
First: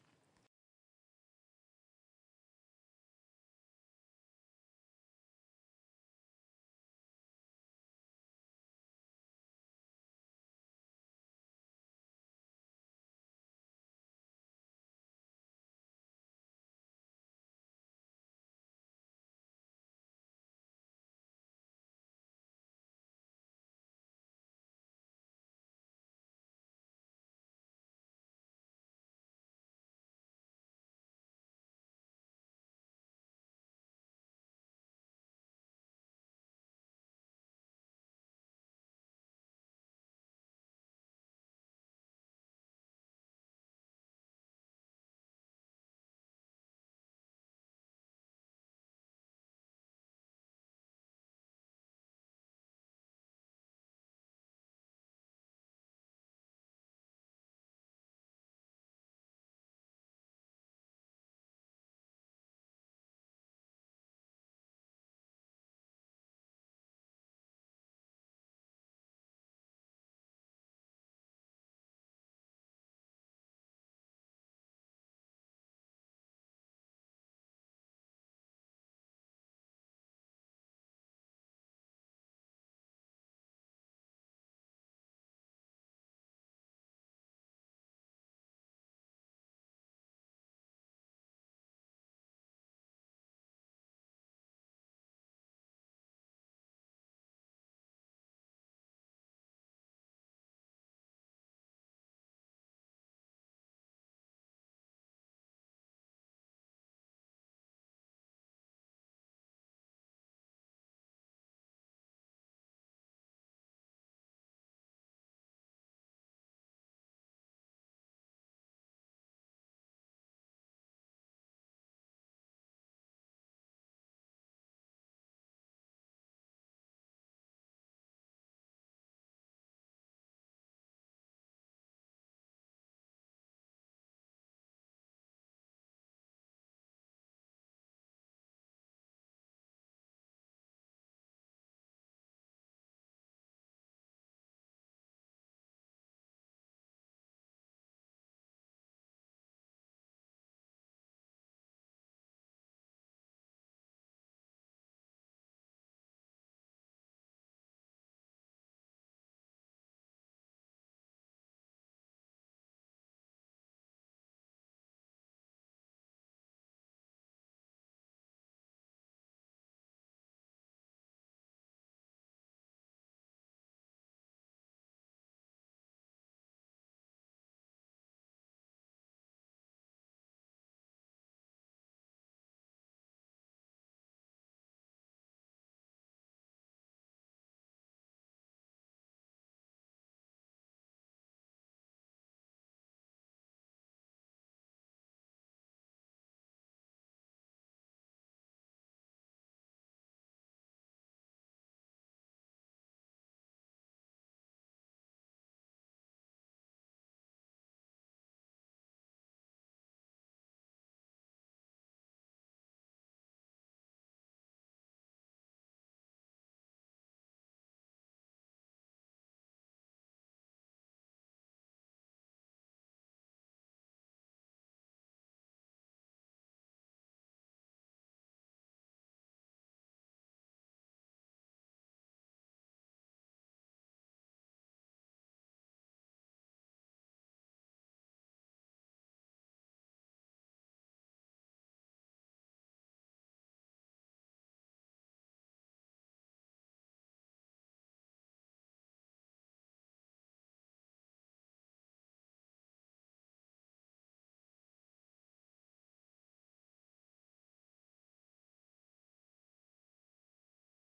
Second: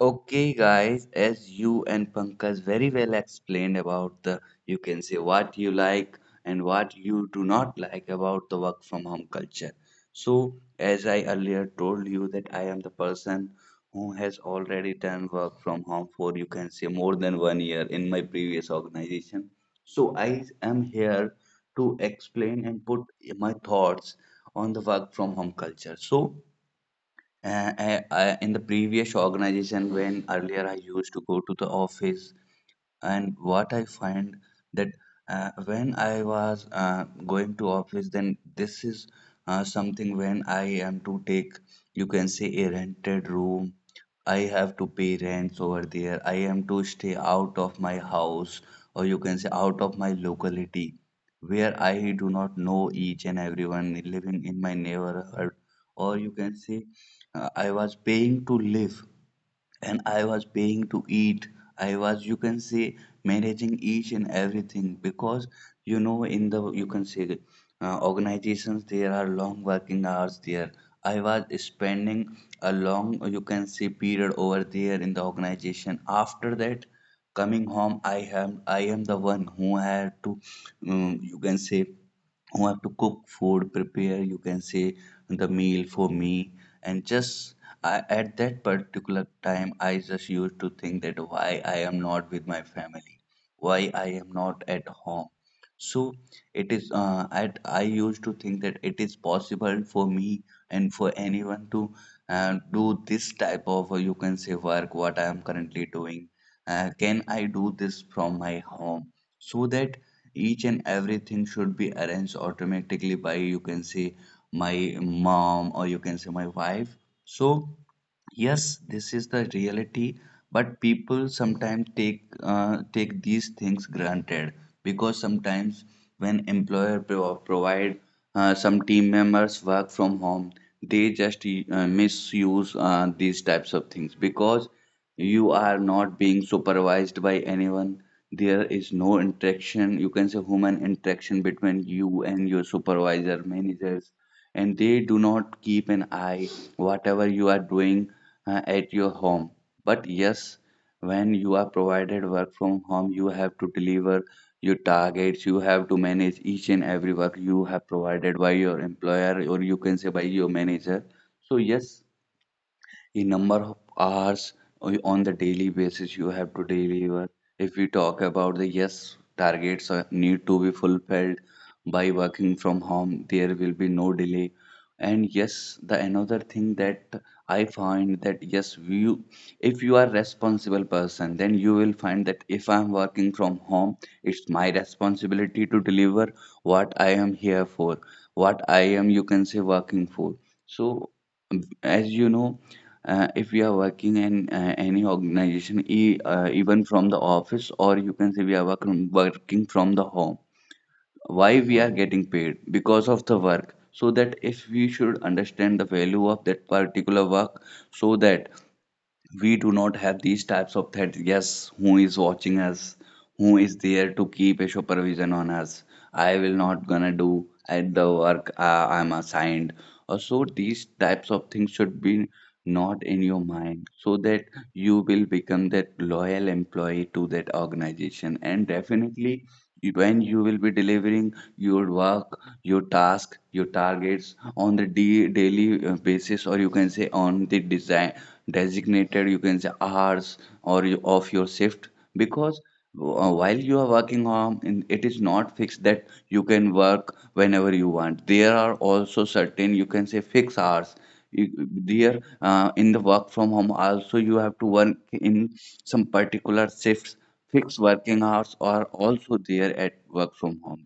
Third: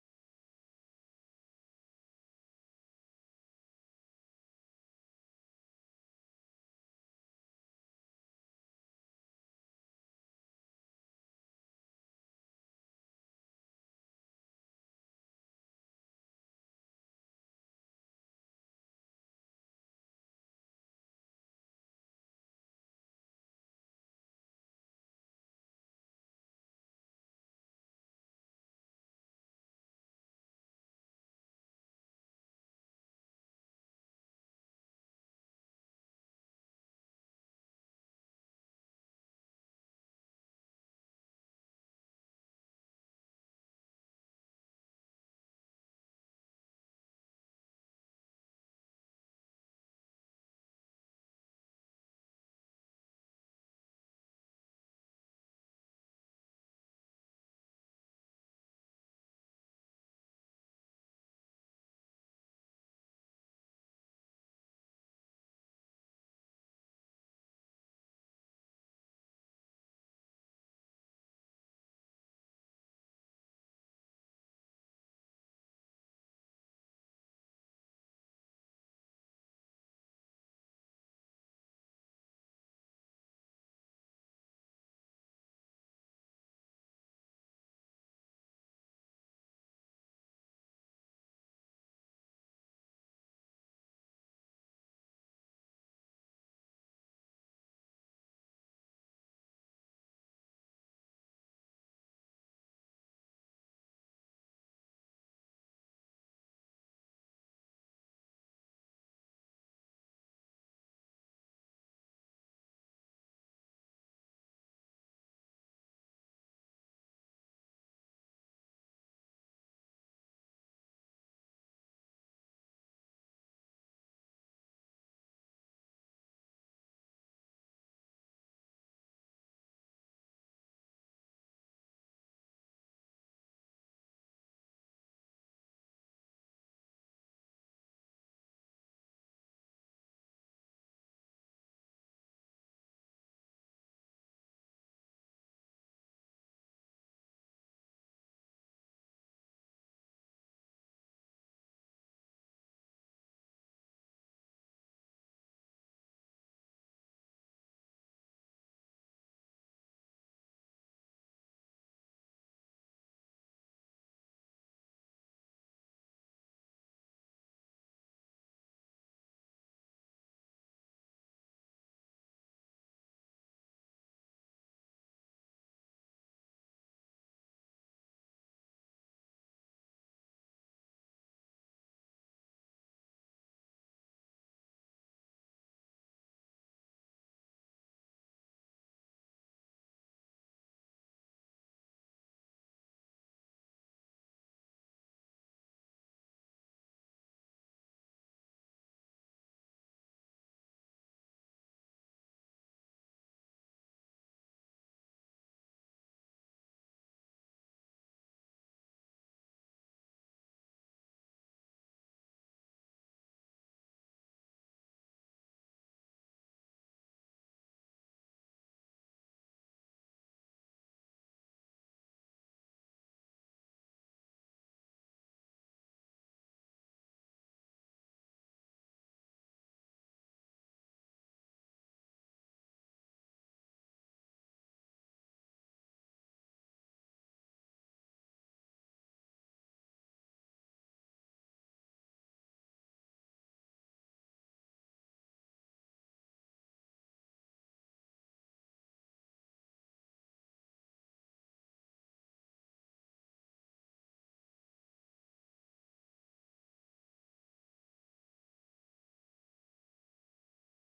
Speaker 2: Okay, guys, as you and Pankaj very well explained about the, you can say, what you like and what you do not like about the work from home culture. So, as I earlier told you, that I am the person who has already done work from home for, you can say, more than one year in my previous organization. So, I am here to explain and put my thoughts on the work from home culture. So, in the previous organization, when earlier I used to go to the office, and what I find that when I was going to office, then this is something. When I am to take, you can say, a rented room, I have to pay rents over there. I am to stay out of my house, or you can say out of my locality, where I do not know each and everyone living in my neighborhood. Or you can say I was paying to live and I was paying to eat. I was, you can say, managing each and everything because, you know, in the, you can say, organizations, there are long working hours there. I was spending a long, you can say, period over there in the organization. After that, coming home, I am the one who had to, you can say, who have to cook food, prepare, you can say, the meal for me. And just I, at that particular time, I just used to think that why I am not with my family, why I am not at home. So it is, at I used to think that, it is possible for me and for anyone to do this type of, you can say, work what I am currently doing. Uh, can I do this from my home, so that each and everything should be arranged automatically by, you can say, my mom, or you can say, my wife. So yes, this is the reality, but people sometimes take, these things granted, because sometimes when employer provide some team members work from home, they just misuse these types of things, because you are not being supervised by anyone. There is no interaction, you can say, human interaction, between you and your supervisor managers, and they do not keep an eye whatever you are doing at your home. But yes, when you are provided work from home, you have to deliver your targets, you have to manage each and every work you have provided by your employer, or you can say by your manager. So, yes, the number of hours on the daily basis you have to deliver. If we talk about the, yes, targets need to be fulfilled. By working from home, there will be no delay. And yes, the another thing that I find that yes, you, if you are responsible person, then you will find that if I'm working from home, it's my responsibility to deliver what I am here for, what I am, you can say, working for. So as you know, if we are working in any organization, e even from the office, or you can say we are working from the home. Why we are getting paid? Because of the work. So that if we should understand the value of that particular work, so that we do not have these types of threats. Yes, who is watching us? Who is there to keep a supervision on us? I will not gonna do at the work I'm assigned. So these types of things should be not in your mind, so that you will become that loyal employee to that organization. And definitely, when you will be delivering your work, your task, your targets on the daily basis, or you can say on the designated, you can say, hours or you, of your shift, because while you are working home in, it is not fixed that you can work whenever you want. There are also certain, you can say, fixed hours. There, in the work from home also, you have to work in some particular shifts. Fixed working hours are also there at work from home,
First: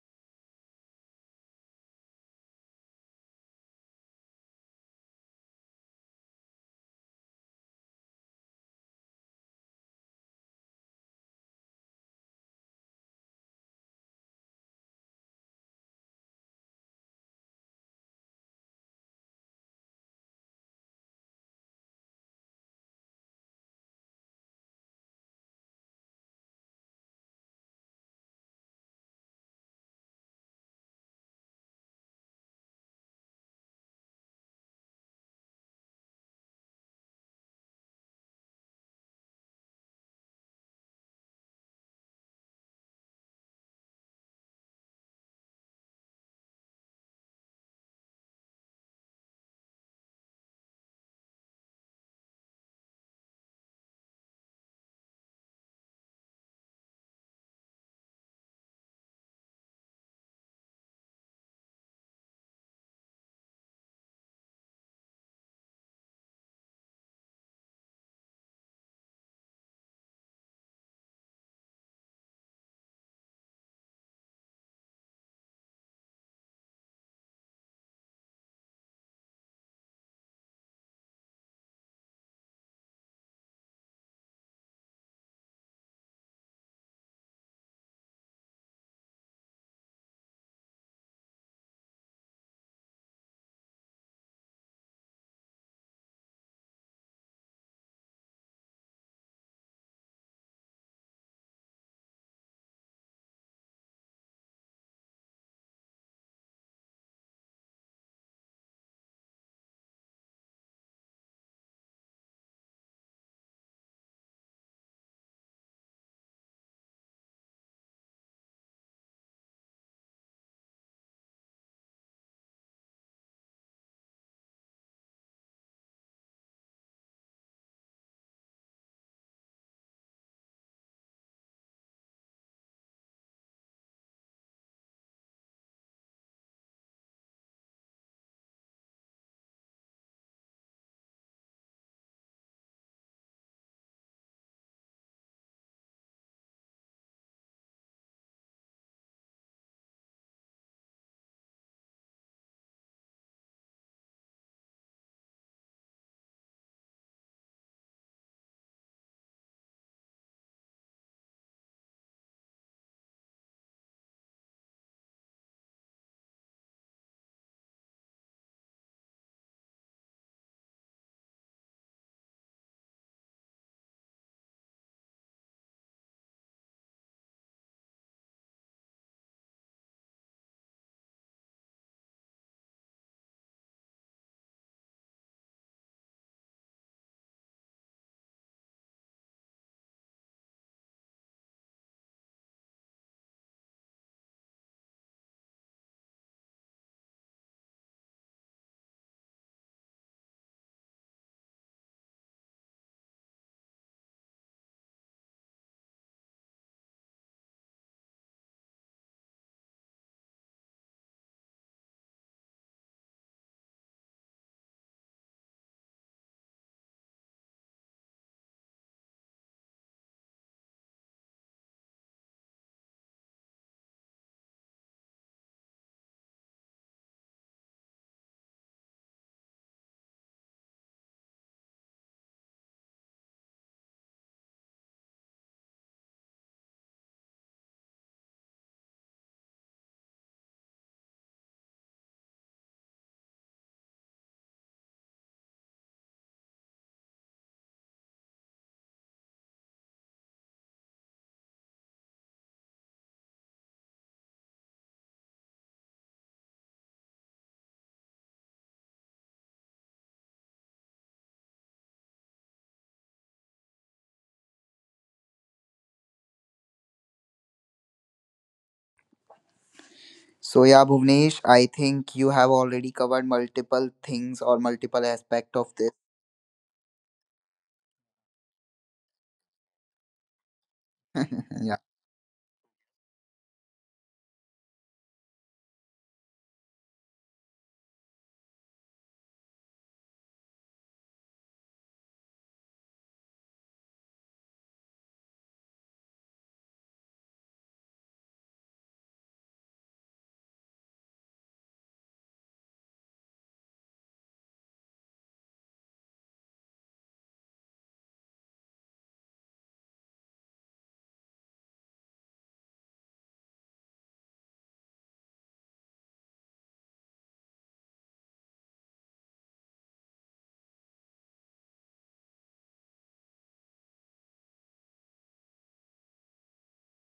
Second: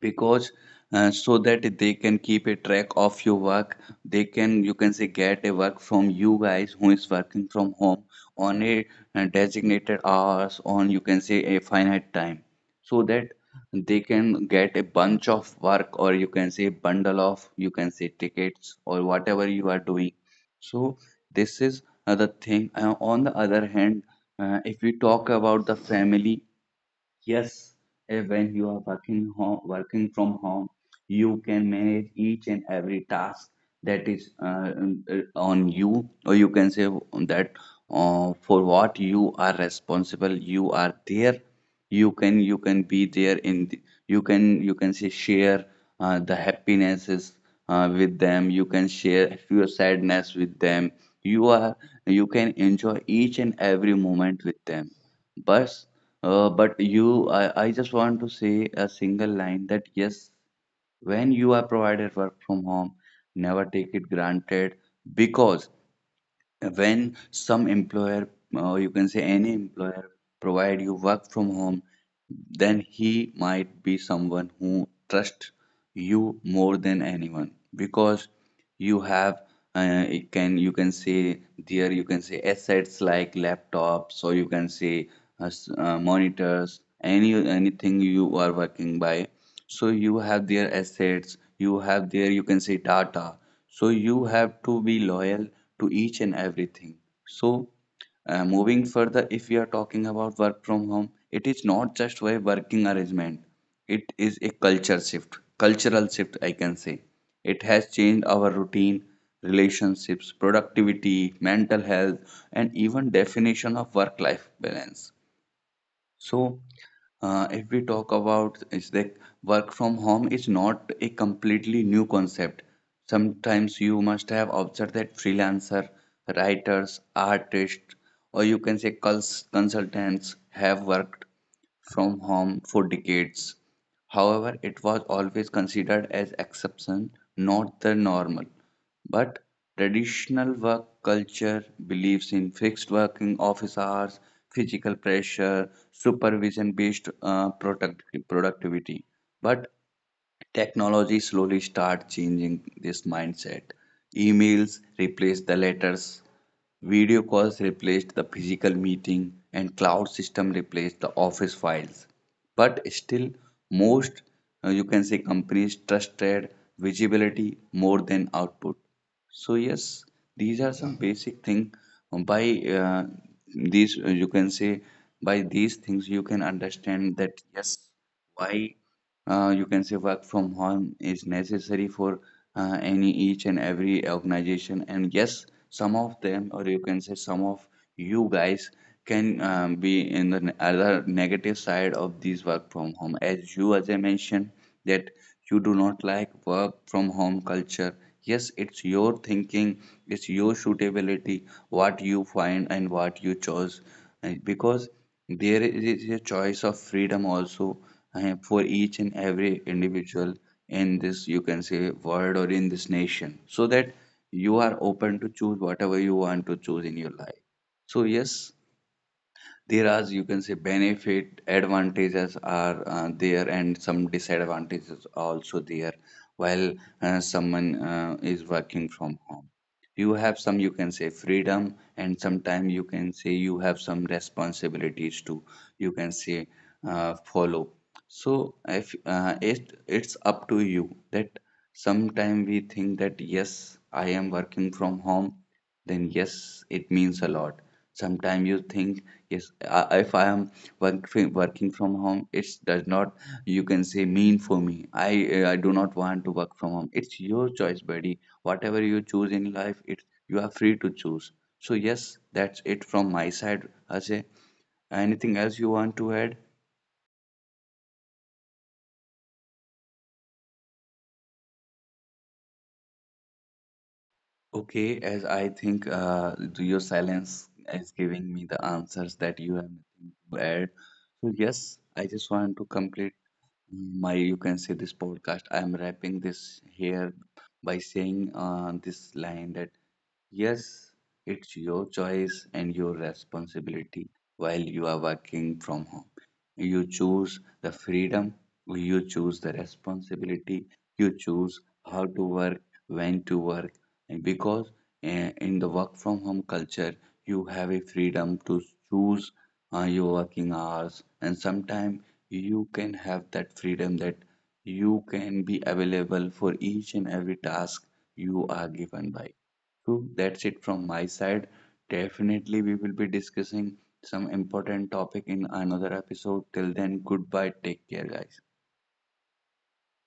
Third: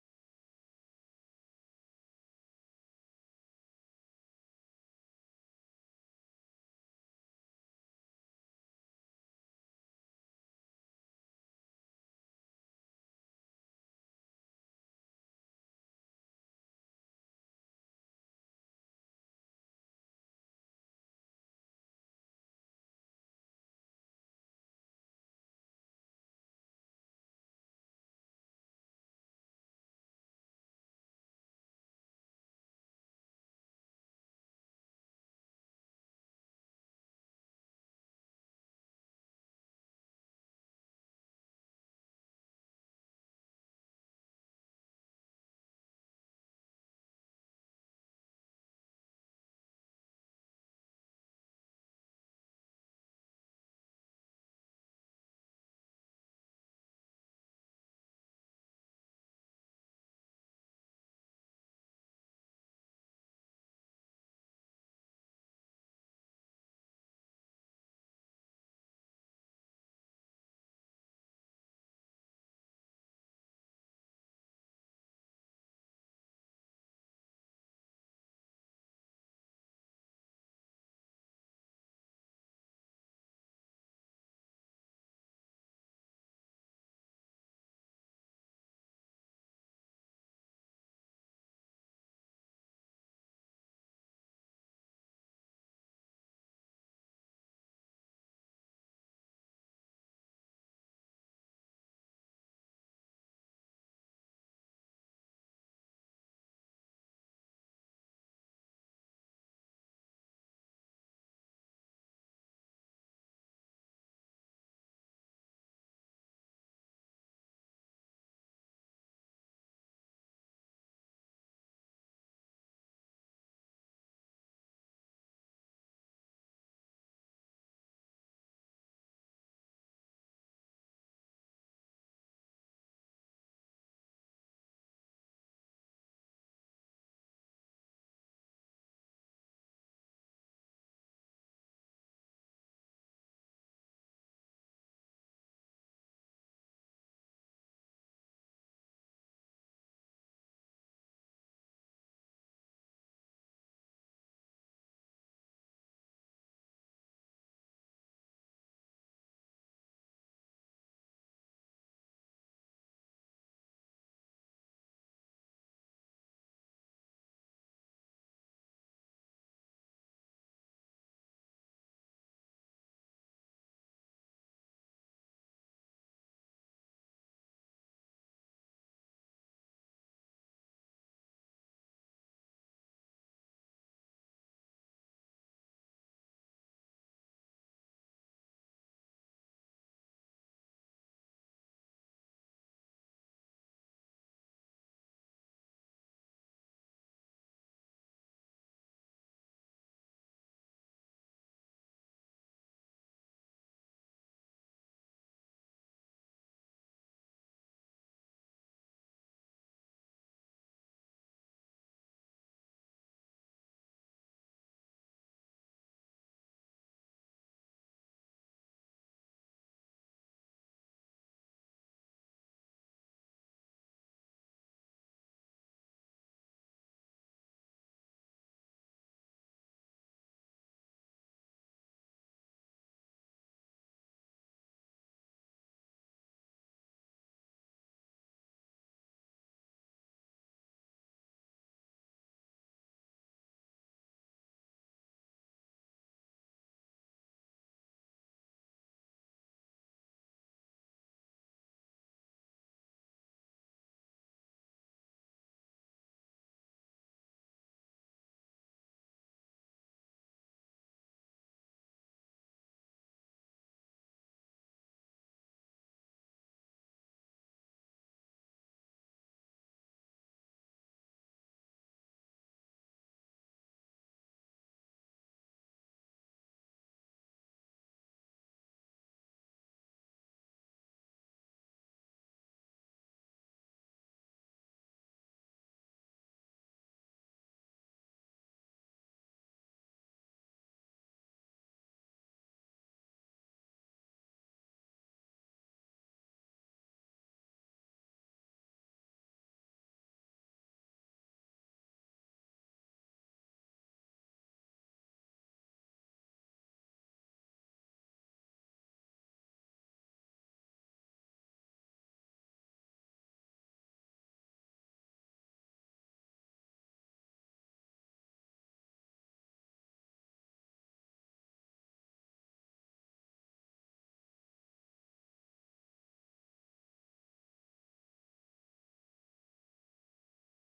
Speaker 2: because so that they can keep a track of your work. They can, you can say, get a work from you guys who is working from home on a designated hours, on, you can say, a finite time, so that they can get a bunch of work, or you can say bundle of, you can say, tickets, or whatever you are doing. So this is another thing. On the other hand, if we talk about the family. Yes, and when you are working home, working from home, you can manage each and every task that is, on you, or you can say that, for what you are responsible, you are there. You can be there in the, you can say, share the happinesses with them. You can share your sadness with them. You are you can enjoy each and every moment with them. But, but I just want to say a single line, that yes, when you are provided work from home, never take it granted. Because when some employer, or you can say any employer, provide you work from home, then he might be someone who trusts you more than anyone, because you have, it can, you can say, there, you can say, assets like laptops, or you can say monitors, anything you are working by. So you have their assets, you have their, you can say, data. So you have to be loyal to each and everything. So moving further, if we are talking about work from home, it is not just a working arrangement, it is a culture shift, cultural shift, I can say. It has changed our routine, relationships, productivity, mental health, and even definition of work life balance. So, if we talk about, is that work from home is not a completely new concept. Sometimes you must have observed that freelancer, writers, artists, or you can say consultants have worked from home for decades. However, it was always considered as exception, not the normal. But traditional work culture believes in fixed working office hours, physical pressure, supervision based productivity. But technology slowly start changing this mindset. Emails replaced the letters, video calls replaced the physical meeting, and cloud system replaced the office files. But still, most you can say companies trusted visibility more than output. So yes, these are some basic thing. By these, you can say, by these things you can understand that yes, why you can say work from home is necessary for any, each and every organization. And yes, some of them, or you can say some of you guys, can be in the other negative side of these work from home. As you, as I mentioned, that you do not like work from home culture. Yes, it's your thinking, it's your suitability, what you find and what you chose. And because there is a choice of freedom also for each and every individual in this, you can say, world, or in this nation, so that you are open to choose whatever you want to choose in your life. So yes, there are, you can say, benefit, advantages are there, and some disadvantages are also there, while someone is working from home. You have some, you can say, freedom, and sometimes, you can say, you have some responsibilities to, you can say, follow. So if it, it's up to you, that sometime we think that yes, I am working from home, then yes, it means a lot. Sometimes you think, yes, if I am working from home, it does not, you can say, mean for me. I do not want to work from home. It's your choice, buddy. Whatever you choose in life, it you are free to choose. So yes, that's it from my side, Ajay. Anything else you want to add?
Speaker 1: So yeah, Bhuvnesh, I think you have already covered multiple things or
Speaker 2: Okay,
Speaker 1: multiple
Speaker 2: as I
Speaker 1: aspect of
Speaker 2: think
Speaker 1: this.
Speaker 2: your silence is giving me the answers that you have nothing to add. So yes,
Speaker 1: Yeah.
Speaker 2: I just want to complete my, you can say, this podcast. I am wrapping this here by saying this line, that yes, it's your choice and your responsibility. While you are working from home, you choose the freedom, you choose the responsibility, you choose how to work, when to work, and because, in the work from home culture, you have a freedom to choose your working hours, and sometimes you can have that freedom that you can be available for each and every task you are given by. So that's it from my side. Definitely, we will be discussing some important topic in another episode. Till then, goodbye. Take care, guys.